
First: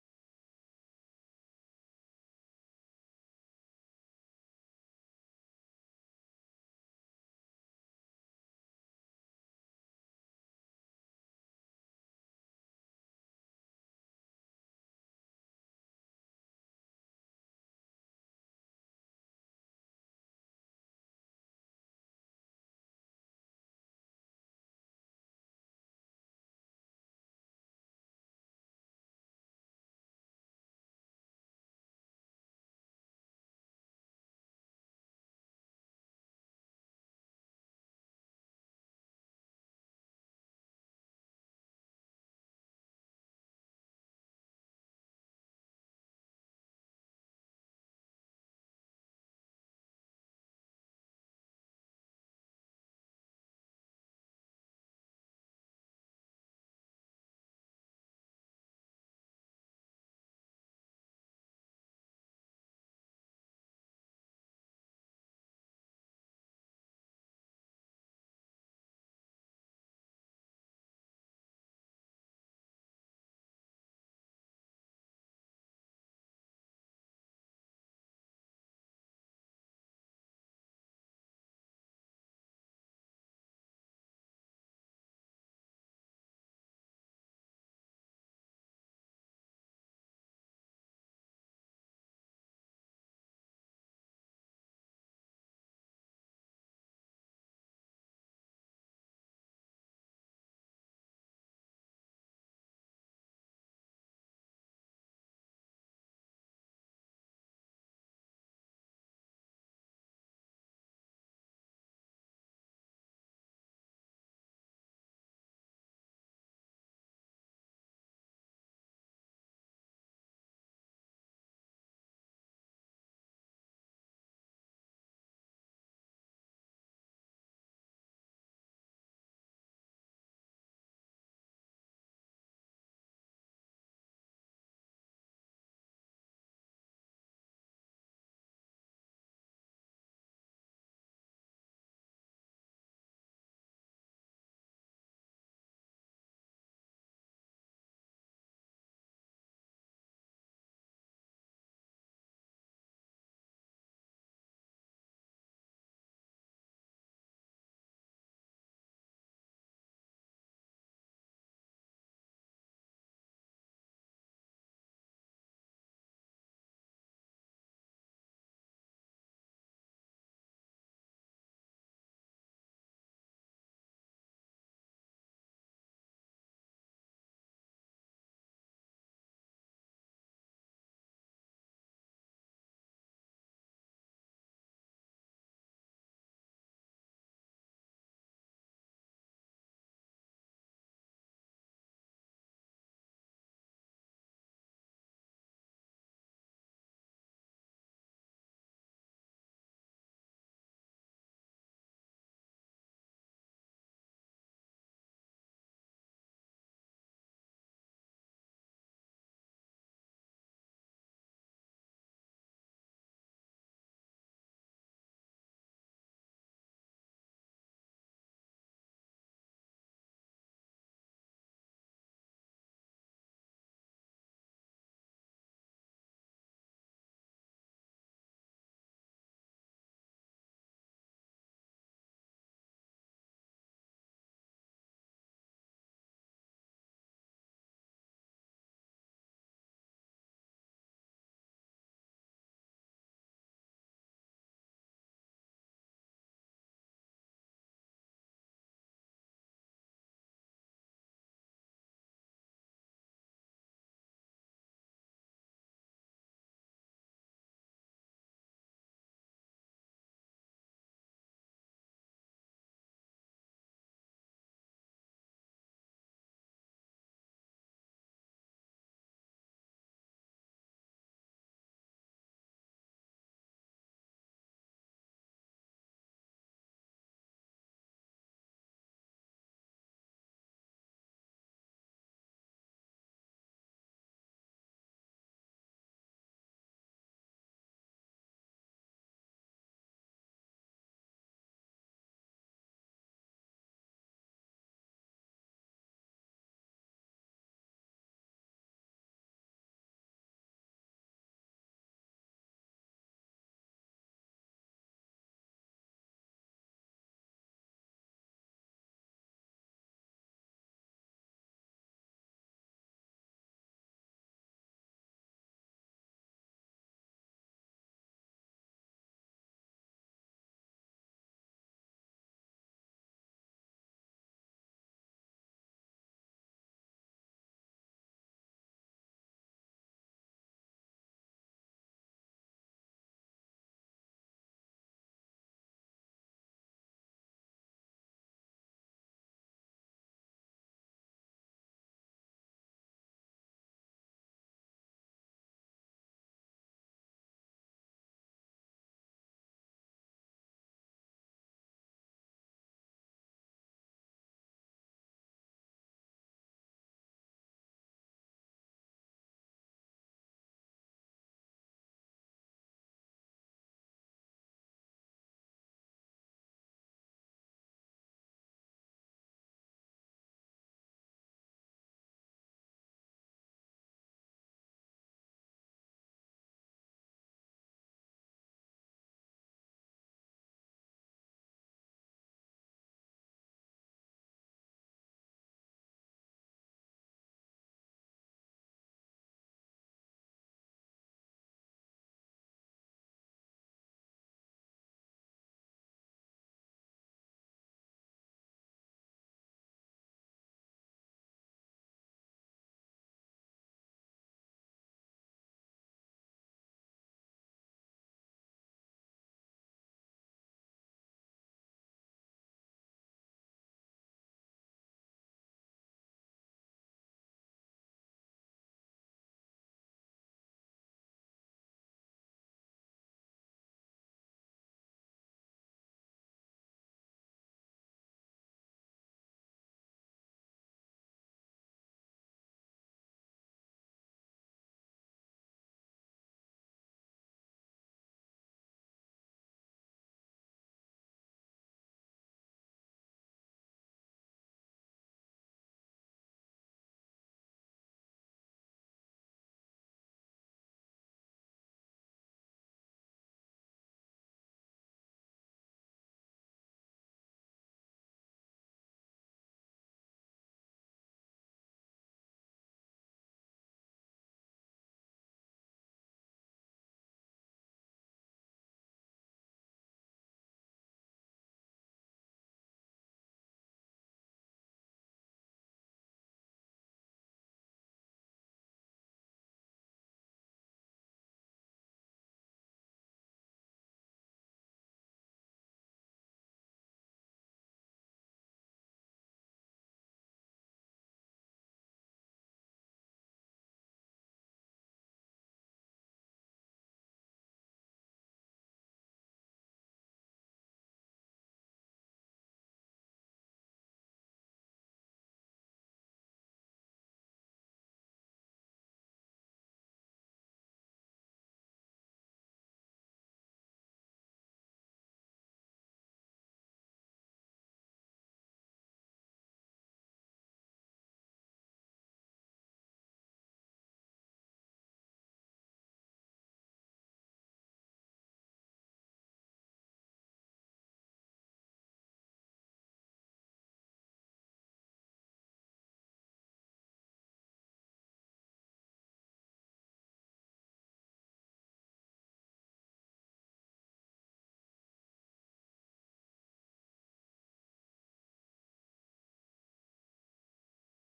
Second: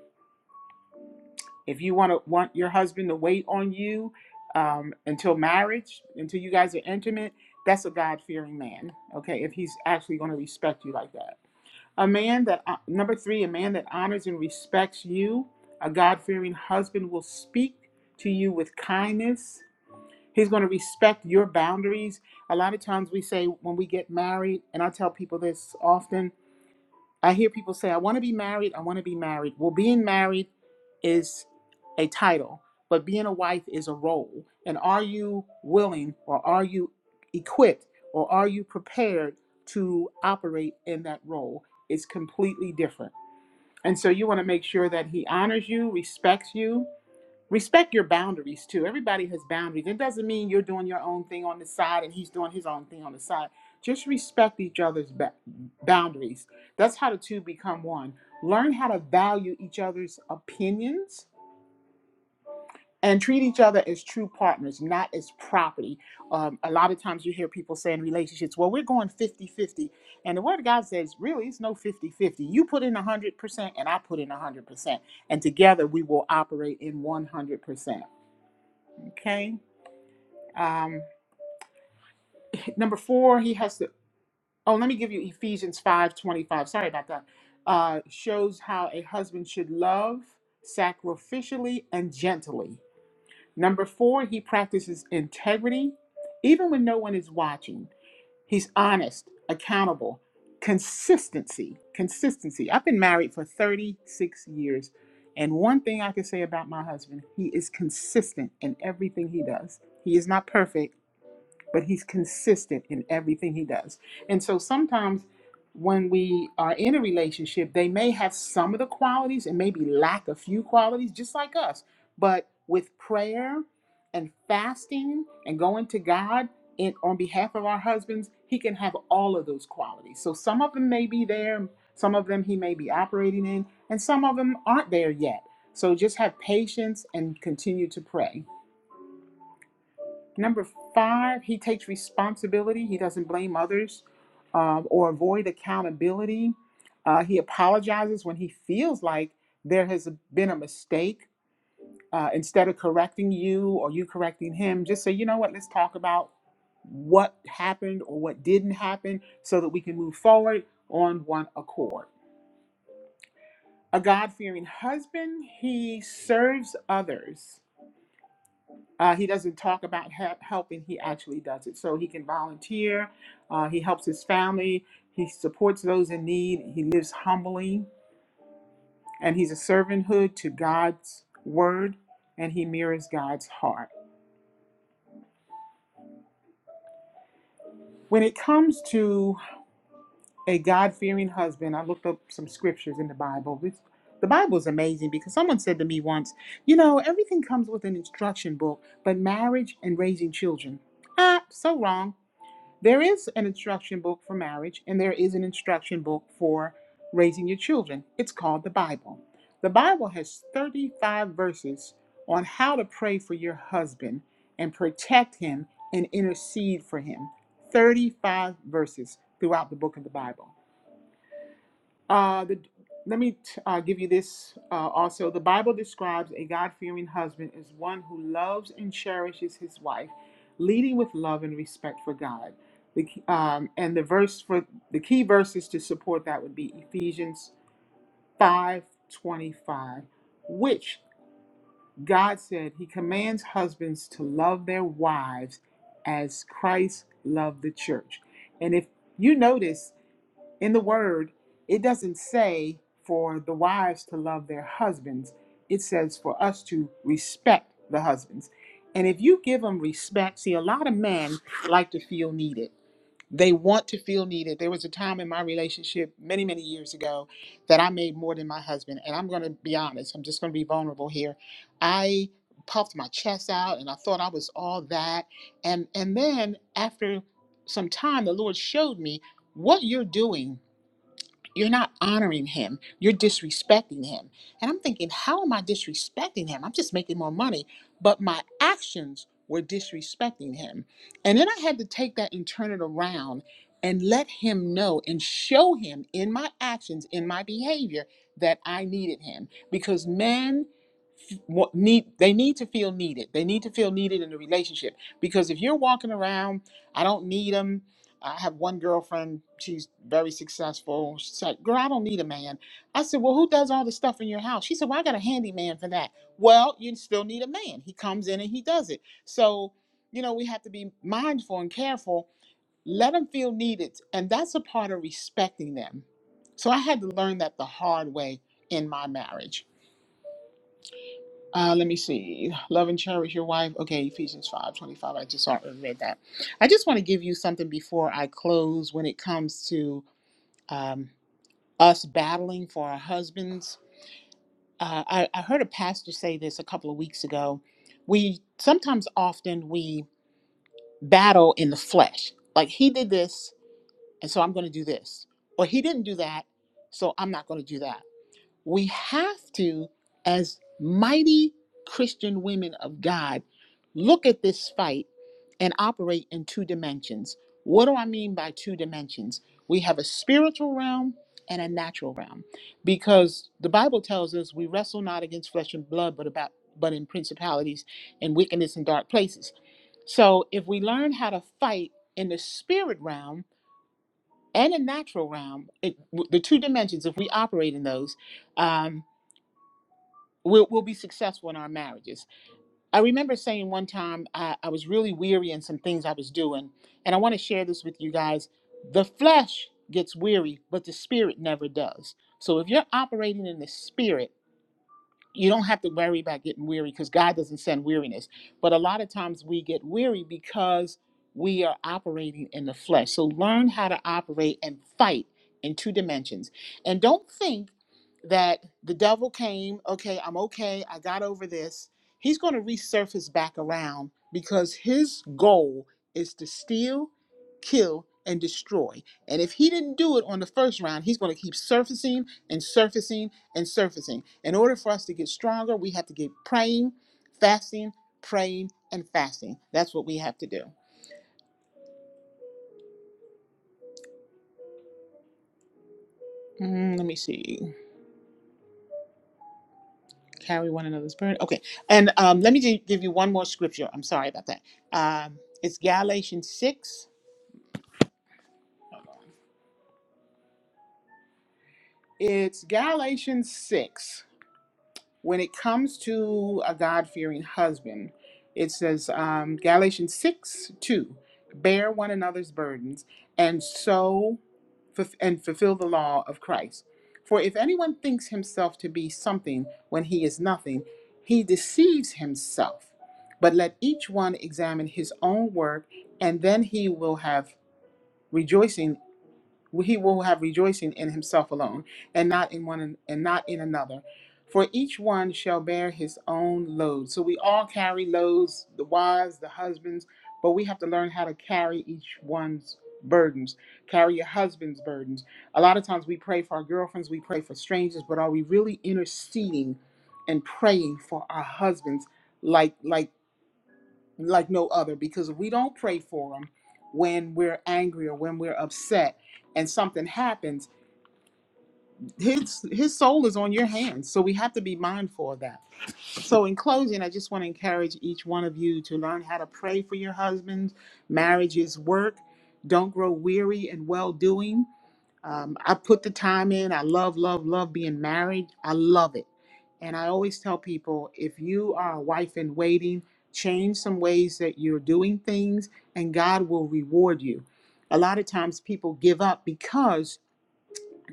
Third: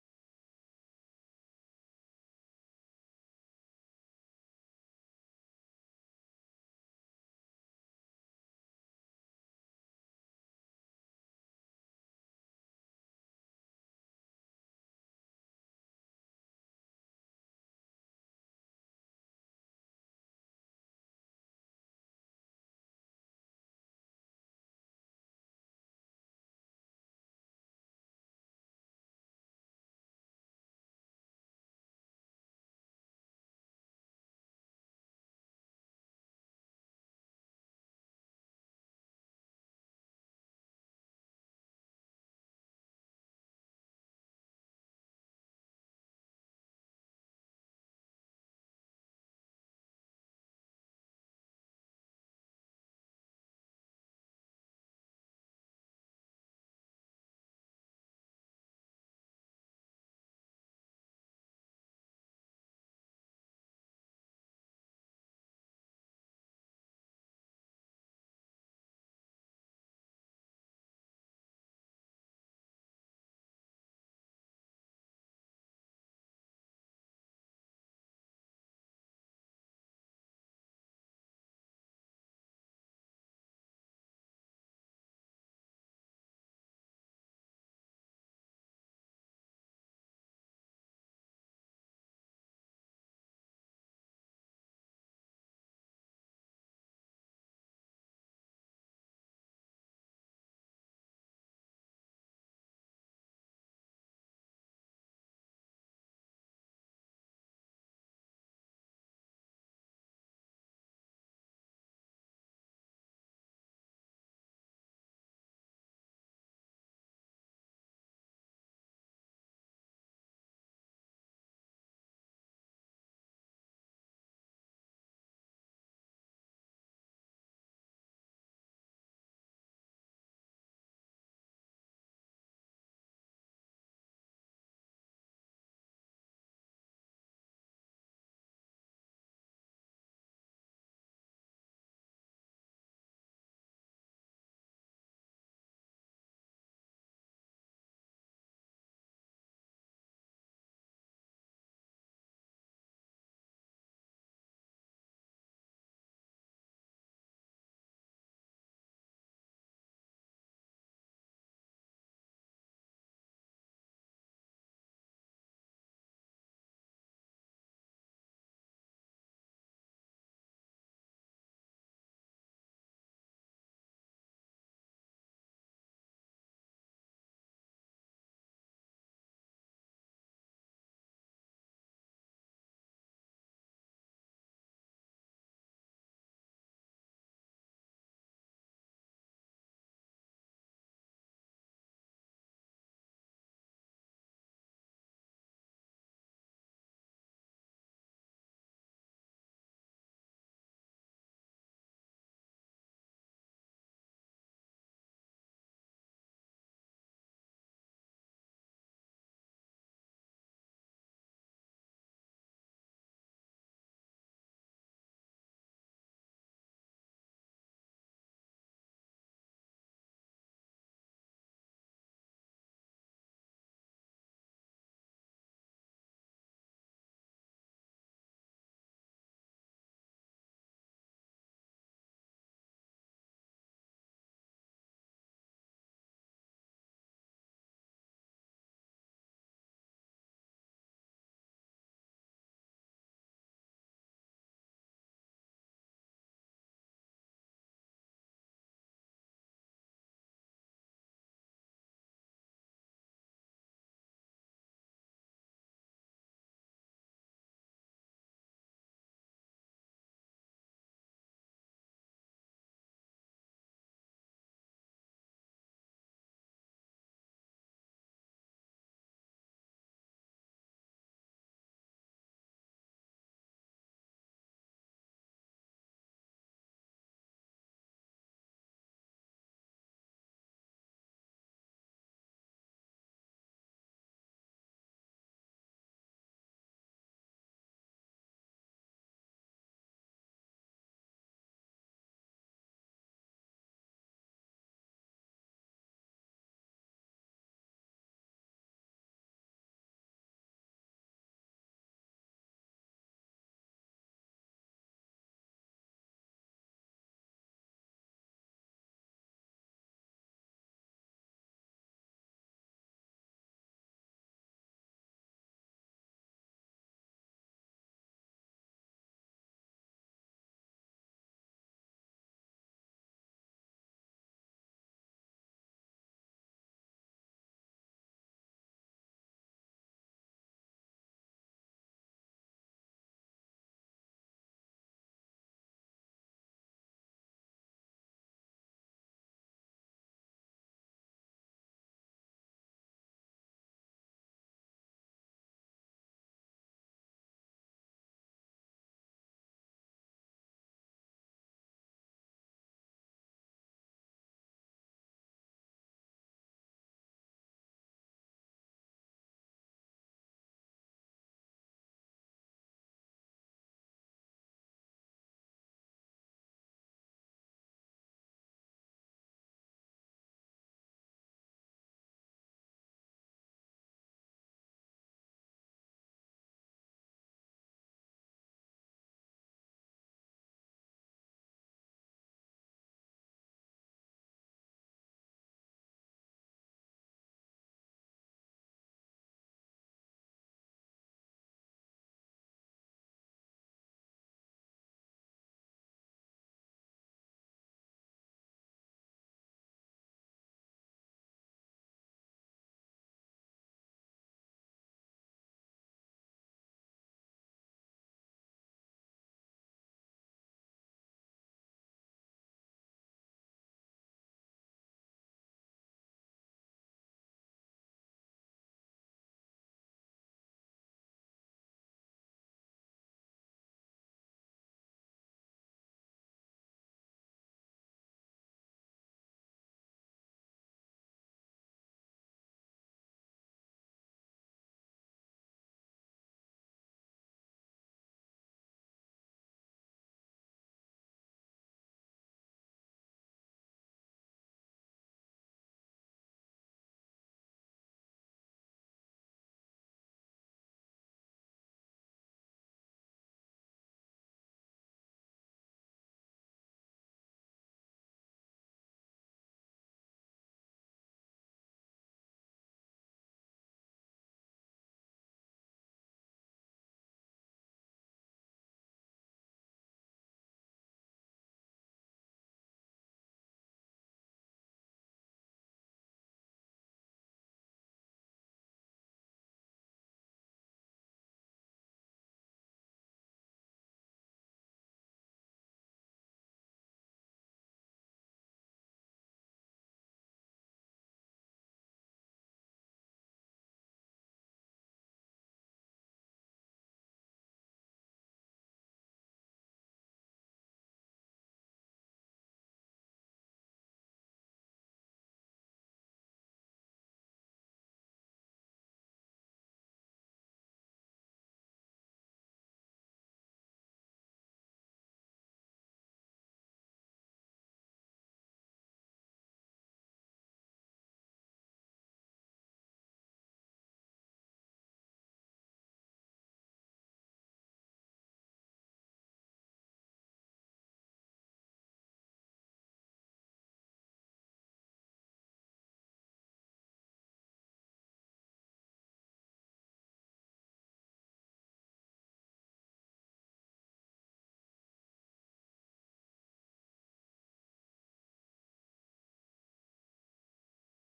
Speaker 2: If you want to want your husband to wait on you um, until marriage, until you guys are intimate, that's a God fearing man. Okay, if he's actually going to respect you like that. A man that uh, number three, a man that honors and respects you, a God fearing husband will speak to you with kindness He's going to respect your boundaries. A lot of times we say when we get married, and I tell people this often, I hear people say, I want to be married, I want to be married. Well, being married is a title, but being a wife is a role. And are you willing or are you equipped or are you prepared to operate in that role? It's completely different. And so you want to make sure that he honors you, respects you, respect your boundaries too. Everybody has boundaries. It doesn't mean you're doing your own thing on the side and he's doing his own thing on the side. Just respect each other's ba- boundaries. That's how the two become one. Learn how to value each other's opinions and treat each other as true partners, not as property. Um, a lot of times you hear people say in relationships, well, we're going 50 50. And the word of God says, really, it's no 50 50. You put in 100% and I put in 100%. And together we will operate in 100%. Okay? Um, number four, he has the. Oh, let me give you Ephesians five twenty five. Sorry about that. Uh, shows how a husband should love sacrificially and gently. Number four, he practices integrity, even when no one is watching. He's honest, accountable, consistency. Consistency. I've been married for thirty six years, and one thing I can say about my husband, he is consistent in everything he does. He is not perfect but he's consistent in everything he does. And so sometimes when we are in a relationship, they may have some of the qualities and maybe lack a few qualities, just like us. But with prayer and fasting and going to God in, on behalf of our husbands, he can have all of those qualities. So some of them may be there, some of them he may be operating in, and some of them aren't there yet. So just have patience and continue to pray. Number five, he takes responsibility. He doesn't blame others um, or avoid accountability. Uh, he apologizes when he feels like there has been a mistake. Uh, instead of correcting you or you correcting him, just say, you know what, let's talk about what happened or what didn't happen so that we can move forward on one accord. A God fearing husband, he serves others. Uh, he doesn't talk about ha- helping, he actually does it. So he can volunteer, uh, he helps his family, he supports those in need, he lives humbly, and he's a servanthood to God's word, and he mirrors God's heart. When it comes to a God fearing husband, I looked up some scriptures in the Bible. This, the Bible is amazing because someone said to me once, You know, everything comes with an instruction book, but marriage and raising children. Ah, so wrong. There is an instruction book for marriage, and there is an instruction book for raising your children. It's called the Bible. The Bible has 35 verses on how to pray for your husband and protect him and intercede for him. 35 verses throughout the book of the Bible. Uh, the, let me t- uh, give you this uh, also. The Bible describes a God fearing husband as one who loves and cherishes his wife, leading with love and respect for God. The, key- um, and the verse for the key verses to support that would be Ephesians five twenty five, which God said He commands husbands to love their wives as Christ loved the church. And if you notice, in the word, it doesn't say for the wives to love their husbands. It says for us to respect the husbands. And if you give them respect, see, a lot of men like to feel needed. They want to feel needed. There was a time in my relationship many, many years ago that I made more than my husband. And I'm going to be honest, I'm just going to be vulnerable here. I puffed my chest out and I thought I was all that. And, and then after some time, the Lord showed me what you're doing you're not honoring him. You're disrespecting him. And I'm thinking, how am I disrespecting him? I'm just making more money. But my actions were disrespecting him. And then I had to take that and turn it around and let him know and show him in my actions, in my behavior, that I needed him. Because men f- wa- need they need to feel needed. They need to feel needed in the relationship. Because if you're walking around, I don't need him. I have one girlfriend, she's very successful. She's like, Girl, I don't need a man. I said, Well, who does all the stuff in your house? She said, Well, I got a handyman for that. Well, you still need a man. He comes in and he does it. So, you know, we have to be mindful and careful. Let them feel needed. And that's a part of respecting them. So I had to learn that the hard way in my marriage uh, let me see. Love and cherish your wife. Okay, Ephesians five twenty five. I just already read that. I just want to give you something before I close when it comes to um, us battling for our husbands. Uh, I, I heard a pastor say this a couple of weeks ago. We sometimes often we battle in the flesh. Like he did this, and so I'm going to do this. Or he didn't do that, so I'm not going to do that. we have to, as mighty Christian women of God, look at this fight and operate in two dimensions. What do I mean by two dimensions? We have a spiritual realm and a natural realm because the Bible tells us we wrestle not against flesh and blood but about but in principalities and wickedness in dark places. So if we learn how to fight in the spirit realm and the natural realm, it, the two dimensions, if we operate in those, um, we'll, we'll be successful in our marriages. I remember saying one time I, I was really weary in some things I was doing, and I want to share this with you guys. The flesh gets weary, but the spirit never does. So if you're operating in the spirit, you don't have to worry about getting weary because God doesn't send weariness. But a lot of times we get weary because we are operating in the flesh. So learn how to operate and fight in two dimensions. And don't think that the devil came, okay, I'm okay, I got over this. He's going to resurface back around because his goal is to steal, kill, and destroy. And if he didn't do it on the first round, he's going to keep surfacing and surfacing and surfacing. In order for us to get stronger, we have to get praying, fasting, praying, and fasting. That's what we have to do. Mm, let me see. Carry one another's burden. Okay. And um, let me gi- give you one more scripture. I'm sorry about that. Um, it's Galatians 6. It's Galatians 6. when it comes to a God fearing husband, it says um, Galatians 6 2 bear one another's burdens and so and fulfill the law of Christ. For if anyone thinks himself to be something when he is nothing, he deceives himself. But let each one examine his own work, and then he will have rejoicing he will have rejoicing in himself alone and not in one and not in another for each one shall bear his own load so we all carry loads the wives the husbands but we have to learn how to carry each one's burdens carry your husband's burdens a lot of times we pray for our girlfriends we pray for strangers but are we really interceding and praying for our husbands like like like no other because we don't pray for him when we're angry or when we're upset and something happens his his soul is on your hands so we have to be mindful of that so in closing i just want to encourage each one of you to learn how to pray for your husbands marriages work don't grow weary in well doing um, I put the time in. I love, love, love being married. I love it. And I always tell people if you are a wife in waiting, change some ways that you're doing things, and God will reward you. A lot of times people give up because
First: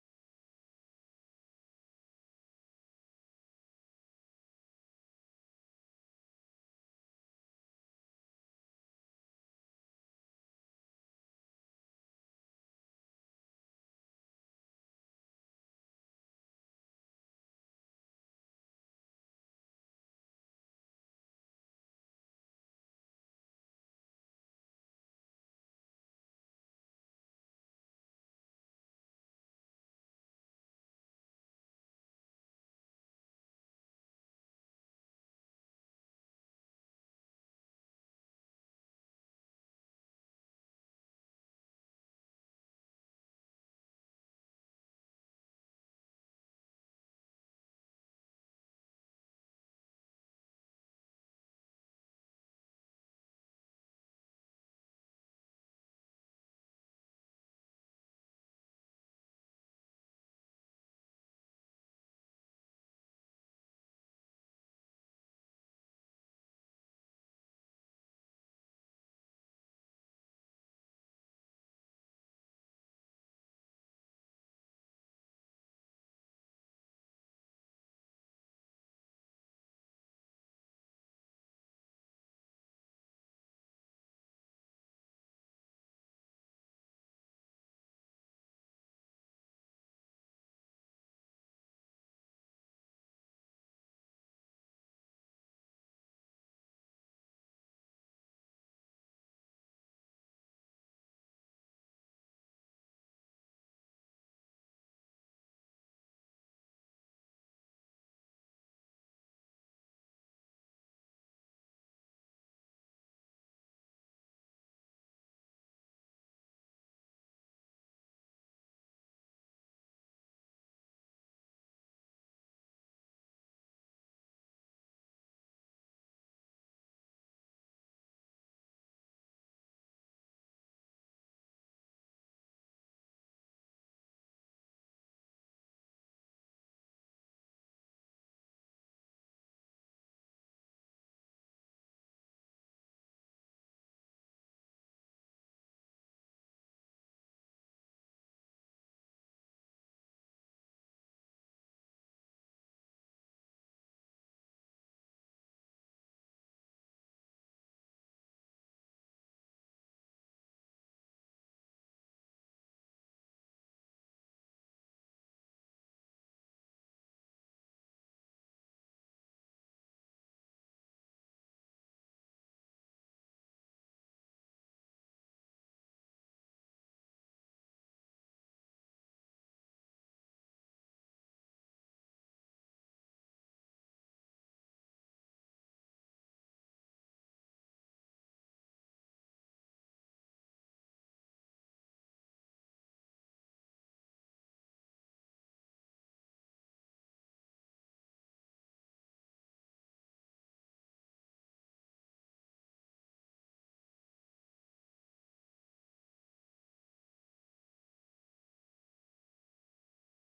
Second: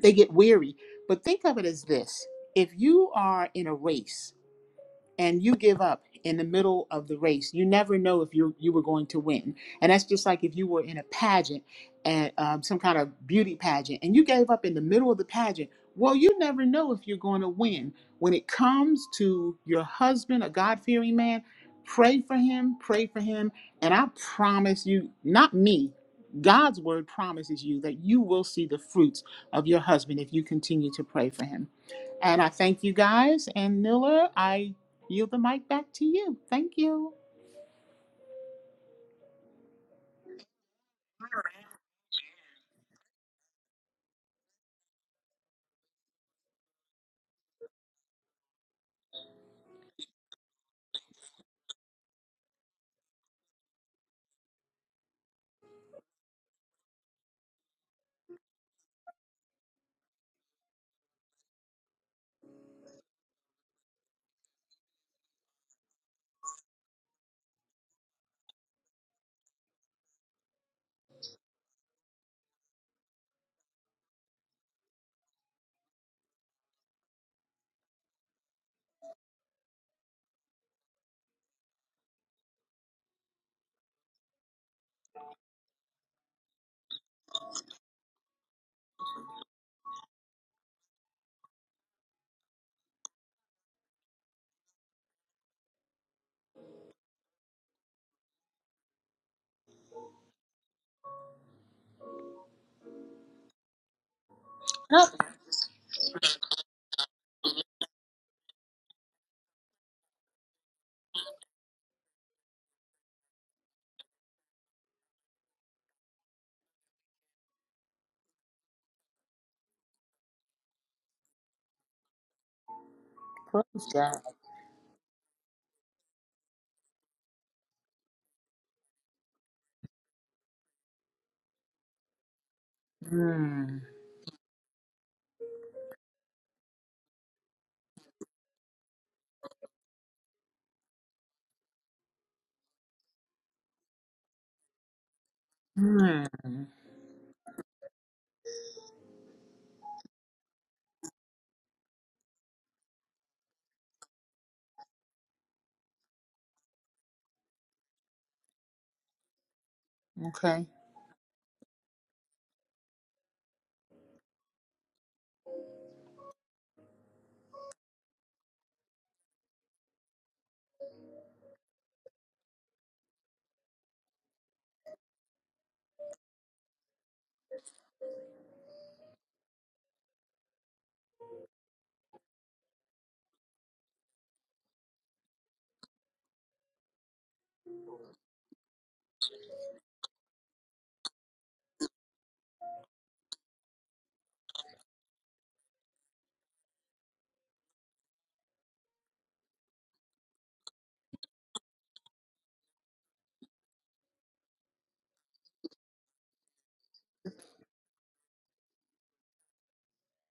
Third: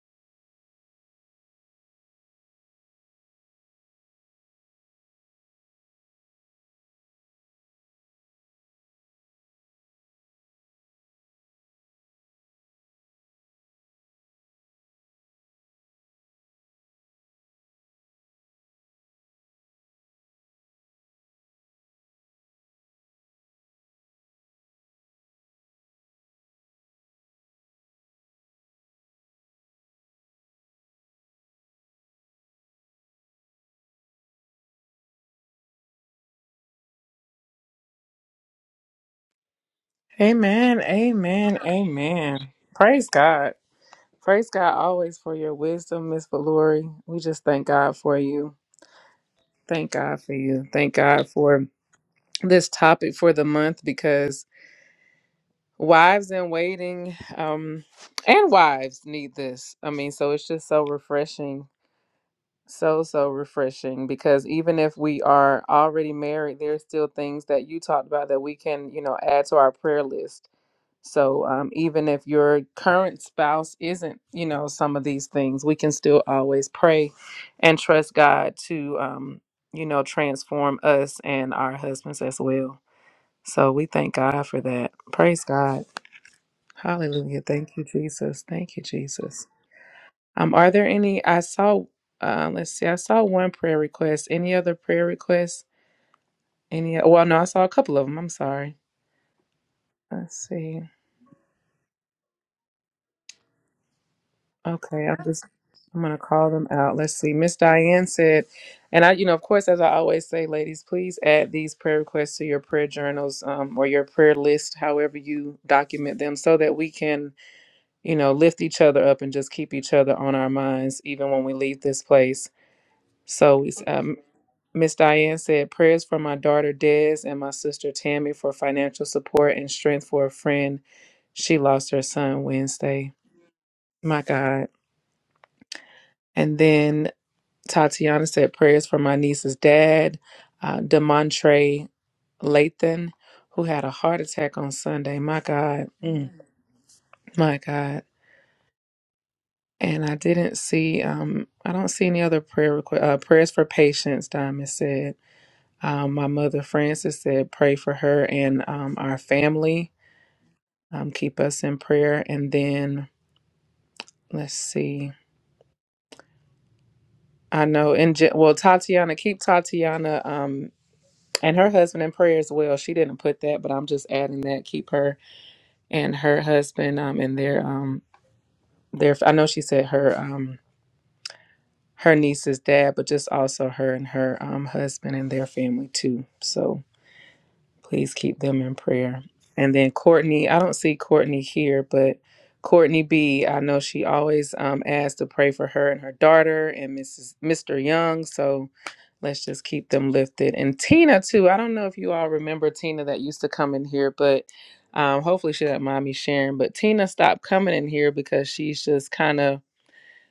Speaker 2: they get weary. But think of it as this if you are in a race and you give up in the middle of the race, you never know if you you were going to win. And that's just like if you were in a pageant and um, some kind of beauty pageant, and you gave up in the middle of the pageant. Well, you never know if you're going to win. When it comes to your husband, a God fearing man, pray for him, pray for him. And I promise you, not me, God's word promises you that you will see the fruits of your husband if you continue to pray for him. And I thank you guys. And Nilla, I Yield the mic back to you. Thank you.
Speaker 1: Amen. Amen. Amen. Praise God. Praise God always for your wisdom, Miss Valori. We just thank God for you. Thank God for you. Thank God for this topic for the month because wives in waiting um and wives need this i mean so it's just so refreshing so so refreshing because even if we are already married there's still things that you talked about that we can you know add to our prayer list so um, even if your current spouse isn't you know some of these things we can still always pray and trust god to um, you know transform us and our husbands as well so we thank god for that praise god Hallelujah. Thank you, Jesus. Thank you, Jesus. Um, are there any? I saw. Uh, let's see. I saw one prayer request. Any other prayer requests? Any? Well, no, I saw a couple of them. I'm sorry. Let's see. Okay,
Speaker 2: Oh,
Speaker 1: I'm just. I'm gonna call them out. Let's see. Miss Diane said, and I, you know, of course, as I always say, ladies, please add these prayer requests to your prayer journals um, or your prayer list, however you document them, so that we can, you know, lift each other up and just keep each other on our minds, even when we leave this place. So it's,
Speaker 2: praise
Speaker 1: um,
Speaker 2: God.
Speaker 1: Miss Diane said prayers for my daughter Des and my sister Tammy for financial support and strength for a friend. She lost her son Wednesday.
Speaker 2: Hmm.
Speaker 1: My God. And then Tatiana said prayers for my niece's dad, uh, Demontre Lathan, who had a heart attack on Sunday. My God.
Speaker 2: Hmm.
Speaker 1: Mm. my God. And I didn't see. Um, I don't see any other prayer requ- uh, prayers for patience. Diamond said. Um, my mother Frances said, pray for her and um, our family.
Speaker 2: Okay.
Speaker 1: Um, keep us in prayer. And then let's see. I know. And Je- well, Tatiana, keep Tatiana um, and her husband in prayer as well. She didn't put that, but I'm just adding that. Keep her and her husband um, and their um, their. I know she said her um, her niece's dad, but just also her and her um, husband and their family too. So Please keep them in prayer. And then Courtney, I don't see Courtney here, but Courtney B, I know she always um, asks to pray for her and her daughter and Mrs. Mr. Young. So let's just keep them lifted. And Tina too. I don't know if you all remember Tina that used to come in here, but um, hopefully she doesn't mind me sharing. But Tina stopped coming in here because she's just kind of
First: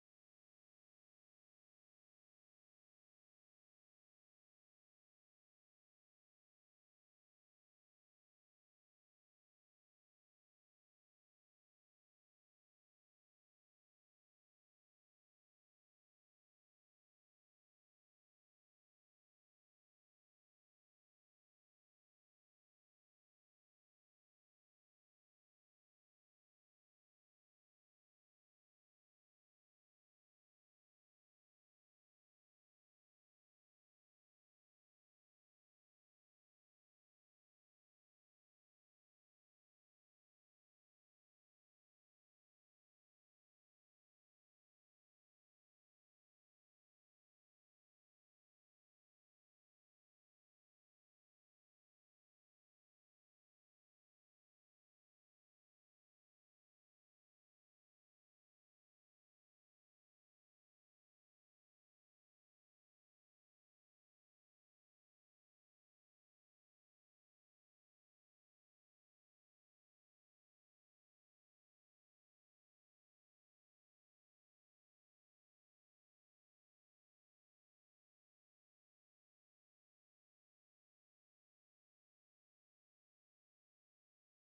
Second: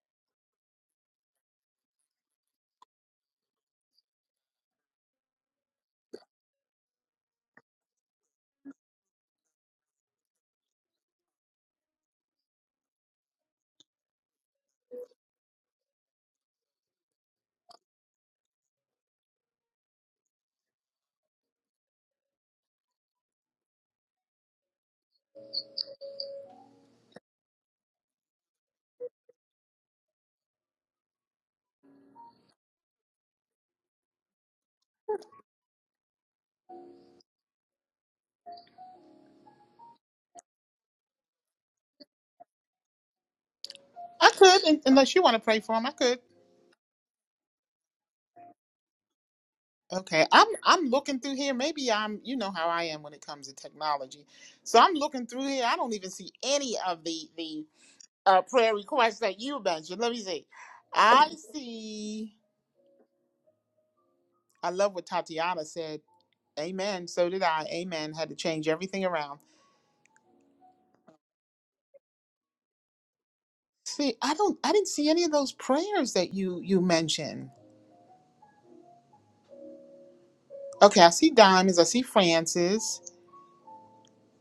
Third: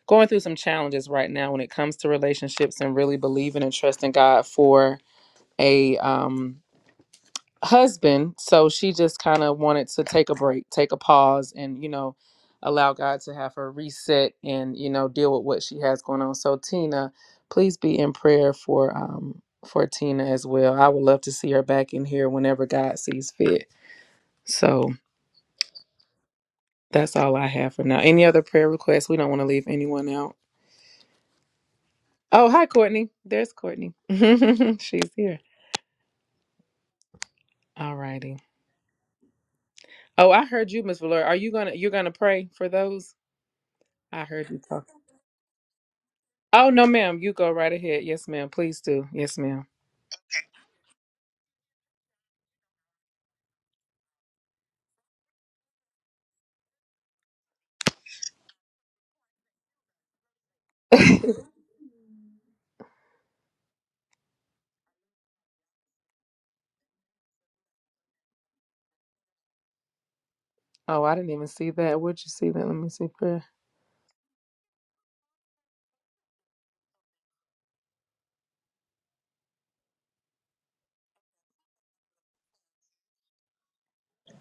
Speaker 1: going through some challenges right now when it comes to relationships and really believing and trusting God for a um husband so she just kind of wanted to take a break take a pause and you know allow god to have her reset and you know deal with what she has going on so tina please be in prayer for um for tina as well i would love to see her back in here whenever god sees fit so that's all i have for now any other prayer requests we don't want to leave anyone out oh hi courtney there's courtney [laughs] she's here all righty oh i heard you miss valera are you gonna you're gonna pray for those i
Speaker 2: I
Speaker 1: heard you
Speaker 2: could,
Speaker 1: talking
Speaker 2: un- unless you want to pray for him. I could.
Speaker 1: Oh no, ma'am. You go right ahead. Yes, ma'am. Please do. Yes, ma'am.
Speaker 2: Okay. I'm I'm looking through here. Maybe I'm. You know how I am when it comes to technology. So I'm looking through here. I don't even see any of the the uh, prayer requests that you mentioned. Let me see. I see. I love what Tatiana said. Amen. So did I. Amen. Had to change everything around.
Speaker 1: Oh, I didn't even see that. Where'd you see that? Let me see. Prayer.
Speaker 2: See, I don't. I didn't see any of those prayers that you you mentioned. Okay, I see Diamonds. I see Francis.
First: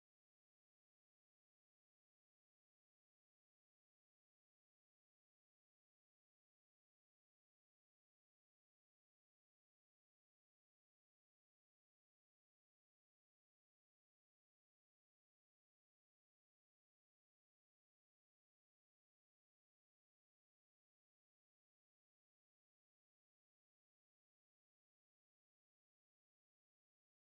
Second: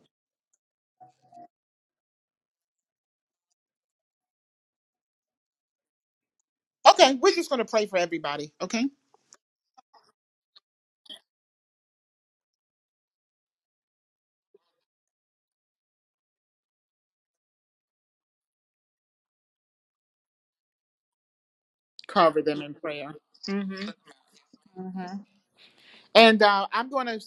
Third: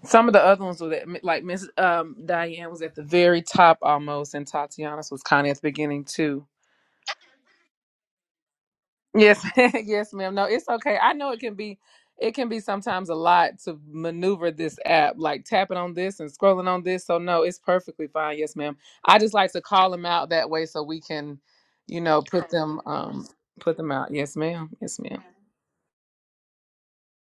Speaker 1: Some of the other ones were that, like Miss um, Diane was at the very top almost, and Tatiana's was kind of at the beginning too.
Speaker 2: Okay, we're just going to pray for everybody, okay?
Speaker 1: Yes, [laughs] yes, ma'am. No, it's okay. I know it can be, it can be sometimes a lot to maneuver this app, like tapping on this and scrolling on this. So no, it's perfectly fine. Yes, ma'am. I just like to call them out that way so we can, you know,
Speaker 2: Cover
Speaker 1: put
Speaker 2: them in
Speaker 1: them,
Speaker 2: prayer.
Speaker 1: um, put
Speaker 2: hmm
Speaker 1: them out. Yes, ma'am. Yes, ma'am.
Speaker 2: And uh, I'm going to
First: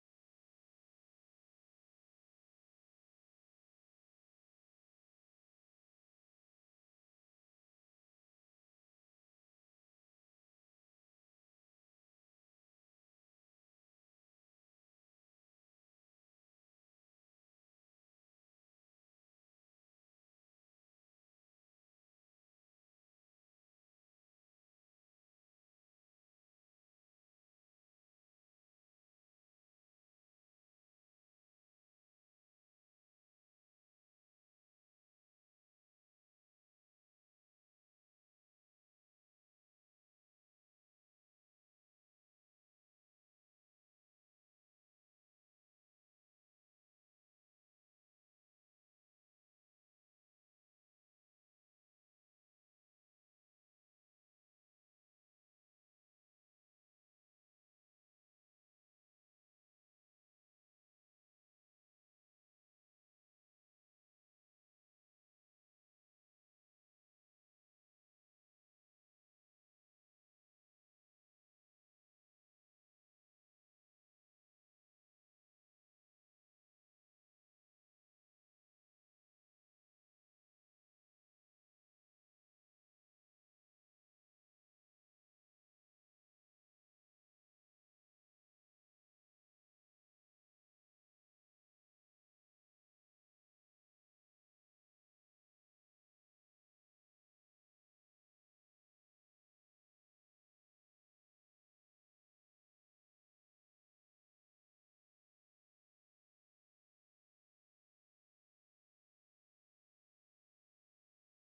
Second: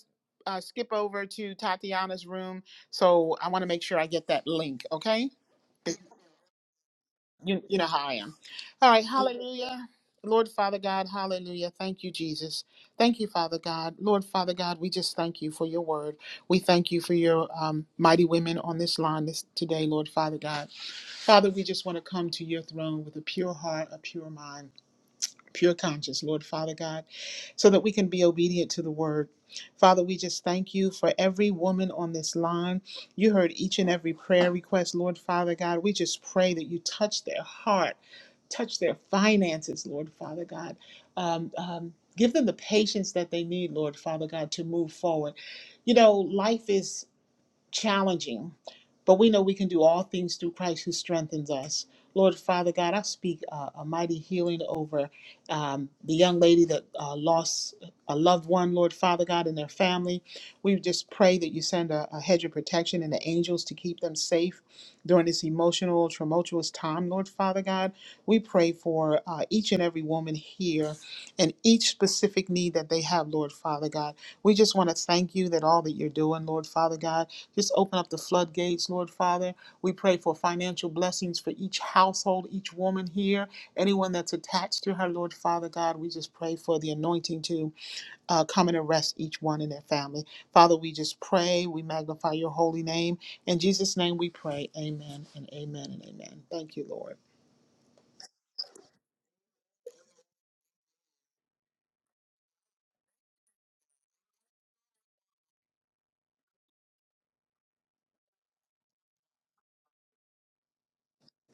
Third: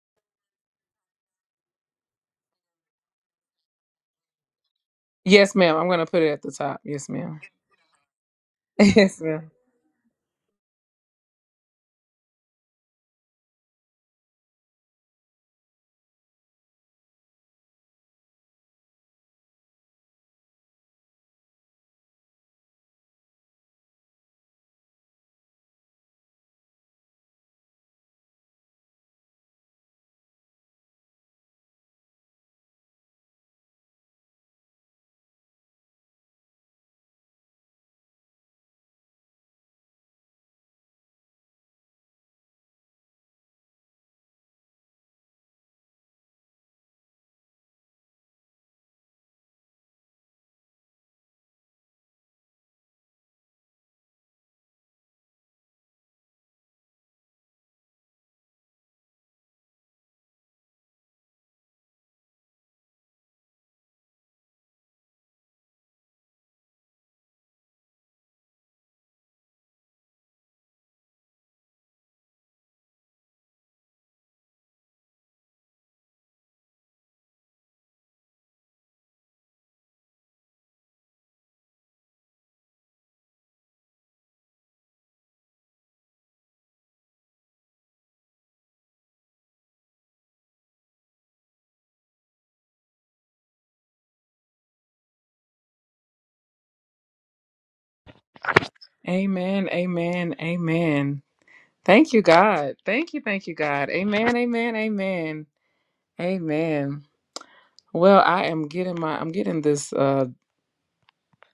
Speaker 2: uh, skip over to Tatiana's room, so I want to make sure I get that link, okay?
Speaker 1: Yes, ma'am. I'm going to put it at the top. Yes, ma'am. [laughs]
Speaker 2: You, you know how I am. All right,
Speaker 1: Yes, ma'am.
Speaker 2: hallelujah. Lord Father God, hallelujah. Thank you, Jesus. Thank you, Father God. Lord Father God, we just thank you for your word. We thank you for your um, mighty women on this line this, today, Lord Father God. Father, we just want to come to your throne with a pure heart, a pure mind pure conscience, Lord Father God, so that we can be obedient to the word. Father, we just thank you for every woman on this line. You heard each and every prayer request, Lord Father God. We just pray that you touch their heart, touch their finances, Lord Father God. Um, um, give them the patience that they need, Lord Father God, to move forward. You know, life is challenging. But we know we can do all things through Christ who strengthens us. Lord Father God, I speak uh, a mighty healing over um, the young lady that uh, lost a loved one, Lord Father God, and their family. We just pray that you send a, a hedge of protection and the angels to keep them safe during this emotional, tumultuous time, Lord Father God. We pray for uh, each and every woman here and each specific need that they have, Lord Father God. We just want to thank you that all that you're doing, Lord Father God, just open up the floodgates, Lord Father. We pray for financial blessings for each household, each woman here, anyone that's attached to her, Lord Father God. We just pray for the anointing to uh, come and arrest each one in their family. Father, we just pray, we magnify your holy name. In Jesus' name we pray, amen and amen and amen. Thank you, Lord.
Speaker 1: Amen. Amen. Amen. Thank you, God. Thank you. Thank you, God. Amen. Amen. Amen. Amen. Well, I am getting my I'm getting this uh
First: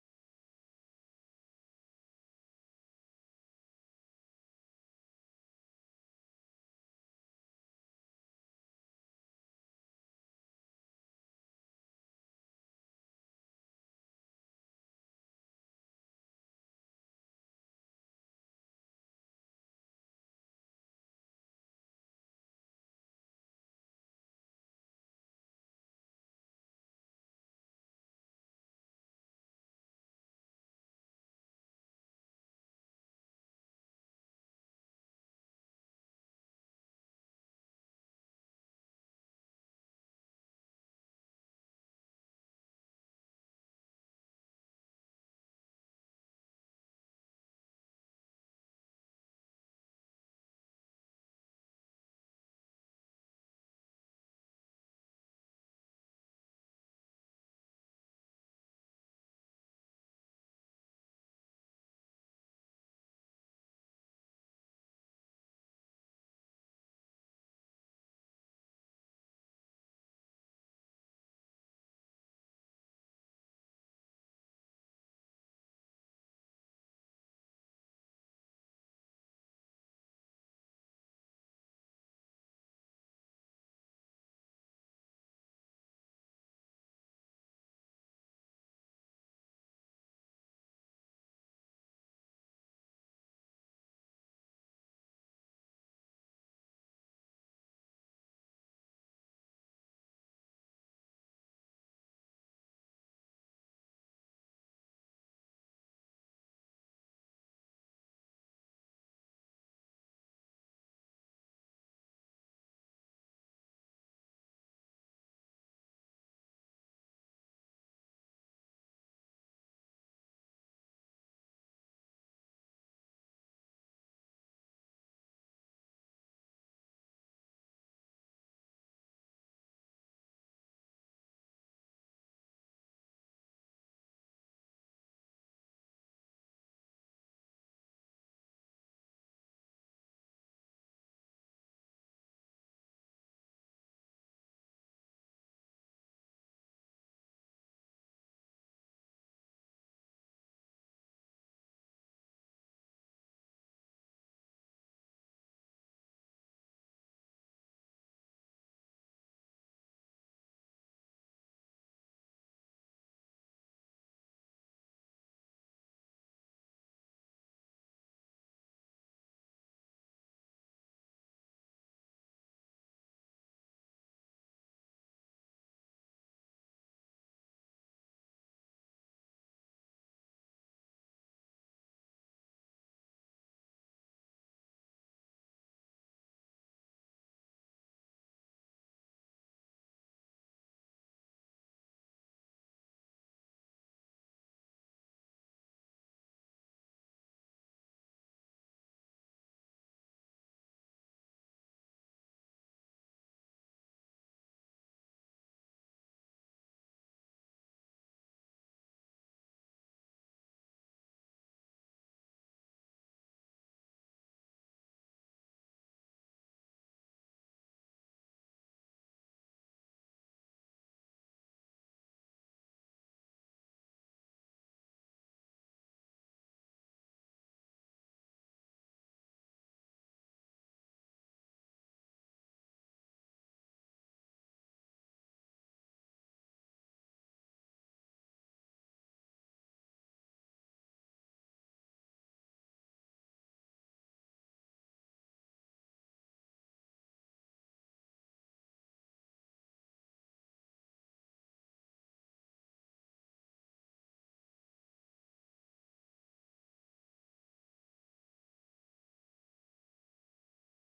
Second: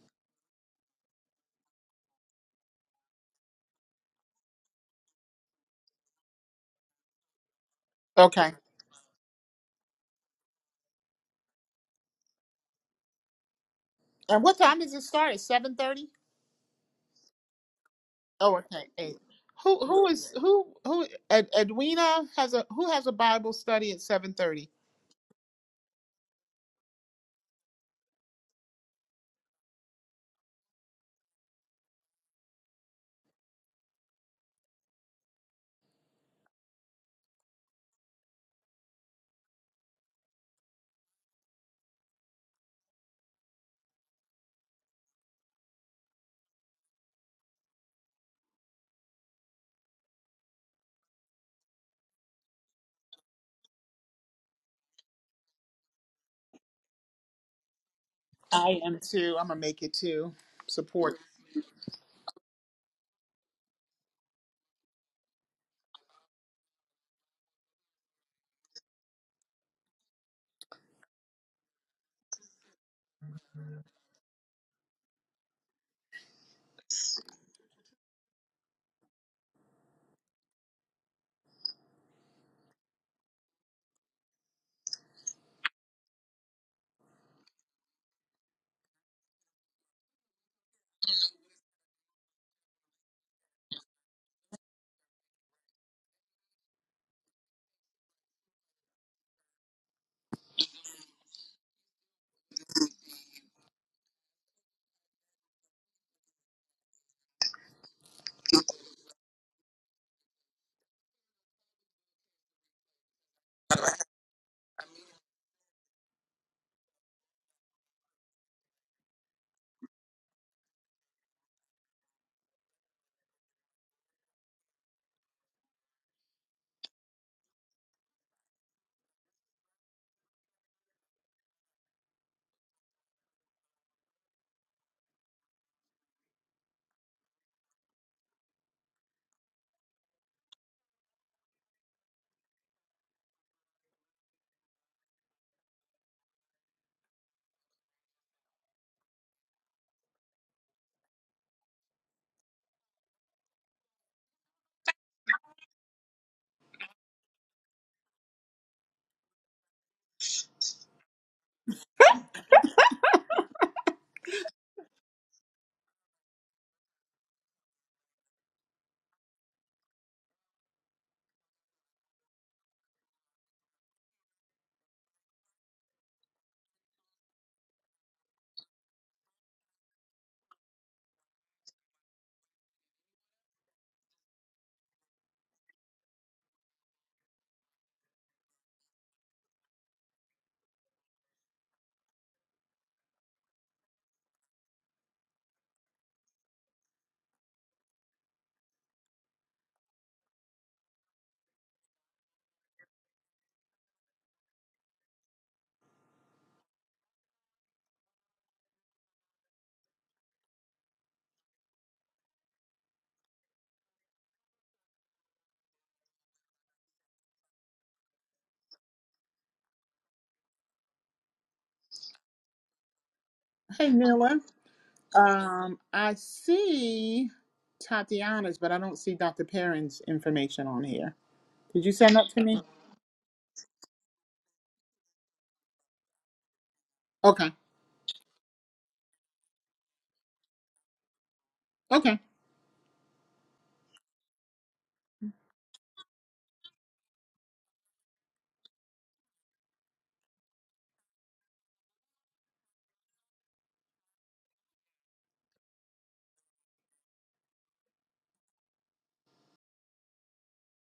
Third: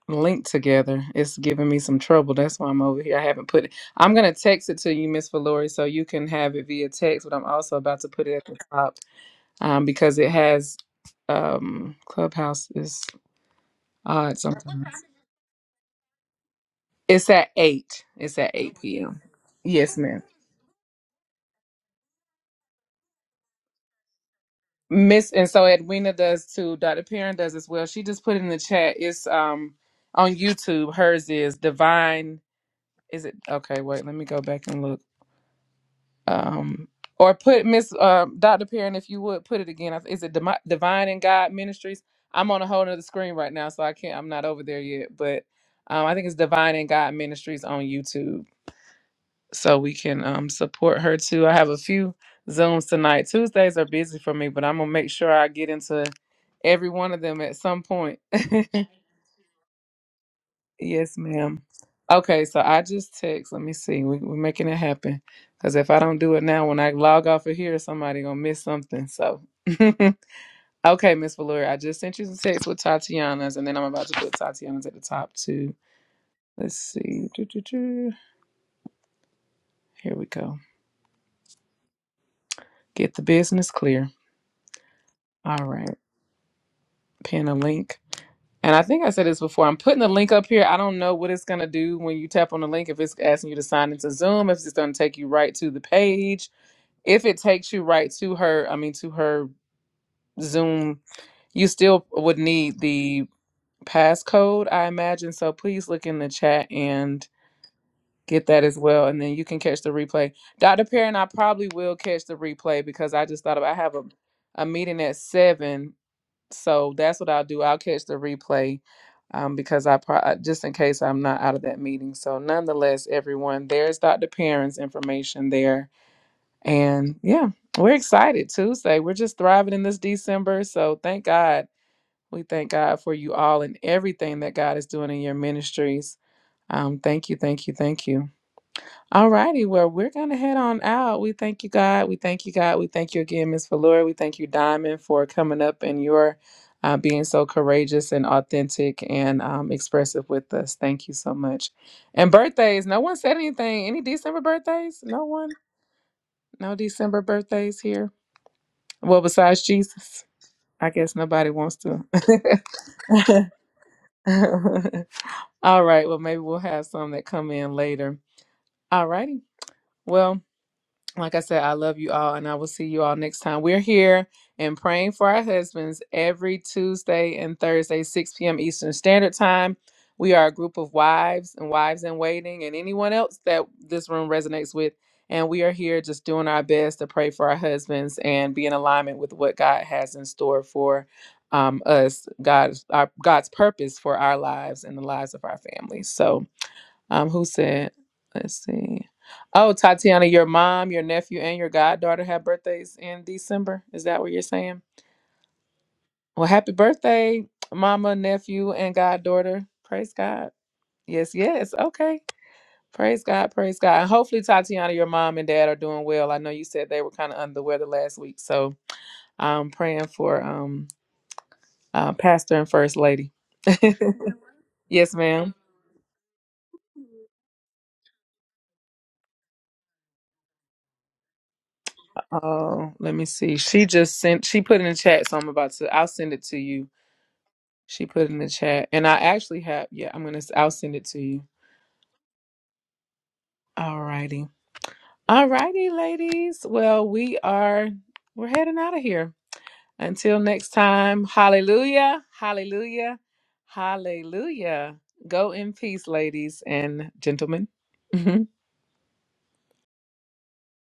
Speaker 1: link together. It's giving me some trouble. That's why I'm over here. I haven't put it. I'm gonna text it to you, Miss Valori, so you can have it via text, but I'm also about to put it at
Speaker 2: Okay.
Speaker 1: the top um because it has um Clubhouse is odd
Speaker 2: And what time
Speaker 1: sometimes.
Speaker 2: does it start? At 7.30?
Speaker 1: It's at eight. It's at
Speaker 2: Oh,
Speaker 1: eight
Speaker 2: okay, eight.
Speaker 1: p.m.
Speaker 2: Who
Speaker 1: Yes,
Speaker 2: who
Speaker 1: ma'am.
Speaker 2: is who who Ed, Edwina has a who has a Bible study at seven thirty?
Speaker 1: Miss and so Edwina does too. Dr. Perrin does as well. She just put in the chat. It's um on YouTube. Hers is Divine. Is it okay? Wait, let me go back and look. Um, or put Miss uh Dr. Perrin if you would put it again. Is it Demi- Divine and God Ministries? I'm on a whole nother screen right now, so I can't. I'm not over there yet, but um, I think it's Divine and God Ministries on YouTube. so we can um, support her too. I have a few Zooms tonight. Tuesdays are busy for me, but I'm gonna make sure I get into every one of them at some point.
Speaker 2: I am too. I'm gonna make it too.
Speaker 1: [laughs] yes,
Speaker 2: Support.
Speaker 1: ma'am. Okay, so I just text. Let me see. We, we're making it happen. Cause if I don't do it now, when I log off of here, somebody gonna miss something. So, [laughs] okay, Miss Valori, I just sent you the text with Tatiana's, and then I'm about to put Tatiana's at the top too. Let's see. Doo, doo, doo. Here we go. Get the business clear. All right. pin a link. And I think I said this before. I'm putting the link up here. I don't know what it's going to do when you tap on the link, if it's asking you to sign into Zoom, if it's going to take you right to the page. If it takes you right to her, I mean, to her Zoom, you still would need the passcode, I imagine. So please look in the chat and get that as well. And then you can catch the replay. Dr. Perrin, I probably will catch the replay because I just thought about, I have a, a meeting at 7 so that's what I'll do. I'll catch the replay um, because I pro- just in case I'm not out of that meeting. So nonetheless, everyone, there's Dr. Perrin's information there, and yeah, we're excited Tuesday. We're just thriving in this December. So thank God. We thank God for you all and everything that God is doing in your ministries. Um, thank you, thank you, thank you. All righty. Well, we're going to head on out. We thank you, God. We thank you, God. We thank you again, Miss Valora. We thank you, Diamond, for coming up and your uh, being so courageous and authentic and um, expressive with us. Thank you so much. And birthdays. No one said anything. Any December birthdays? No one? No December birthdays here? Well, besides Jesus. I guess nobody wants to. [laughs] All right. Well, maybe we'll have some that come in later. All righty. Well, like I said, I love you all, and I will see you all next time. We're here and praying for our husbands every Tuesday and Thursday, 6 p.m. Eastern Standard Time. We are a group of wives and wives in waiting, and anyone else that this room resonates with. And we are here just doing our best to pray for our husbands and be in alignment with what God has in store for um, us, God's, our, God's purpose for our lives and the lives of our families. So, um, who said? Let's see. Oh, Tatiana, your mom, your nephew, and your goddaughter have birthdays in December. Is that what you're saying? Well, happy birthday, mama, nephew, and goddaughter. Praise God. Yes, yes. Okay. Praise God. Praise God. And hopefully, Tatiana, your mom and dad are doing well. I know you said they were kind of under the weather last week, so I'm praying for um uh, pastor and first lady. [laughs]
Speaker 2: Hey Nilla.
Speaker 1: yes, ma'am.
Speaker 2: Um, I see Tatiana's, but I don't see Dr. Perrin's information on here. Did you send that to me?
Speaker 1: Oh, let me see. She just sent. She put in the chat, so I'm about to. I'll send it to you
Speaker 2: Okay.
Speaker 1: She put in the chat, and I actually have. Yeah, I'm gonna. I'll send it to you.
Speaker 2: Okay.
Speaker 1: All righty, all righty, ladies. Well, we are. We're heading out of here. Until next time. Hallelujah. Hallelujah. Hallelujah. Go in peace, ladies and gentlemen. [laughs]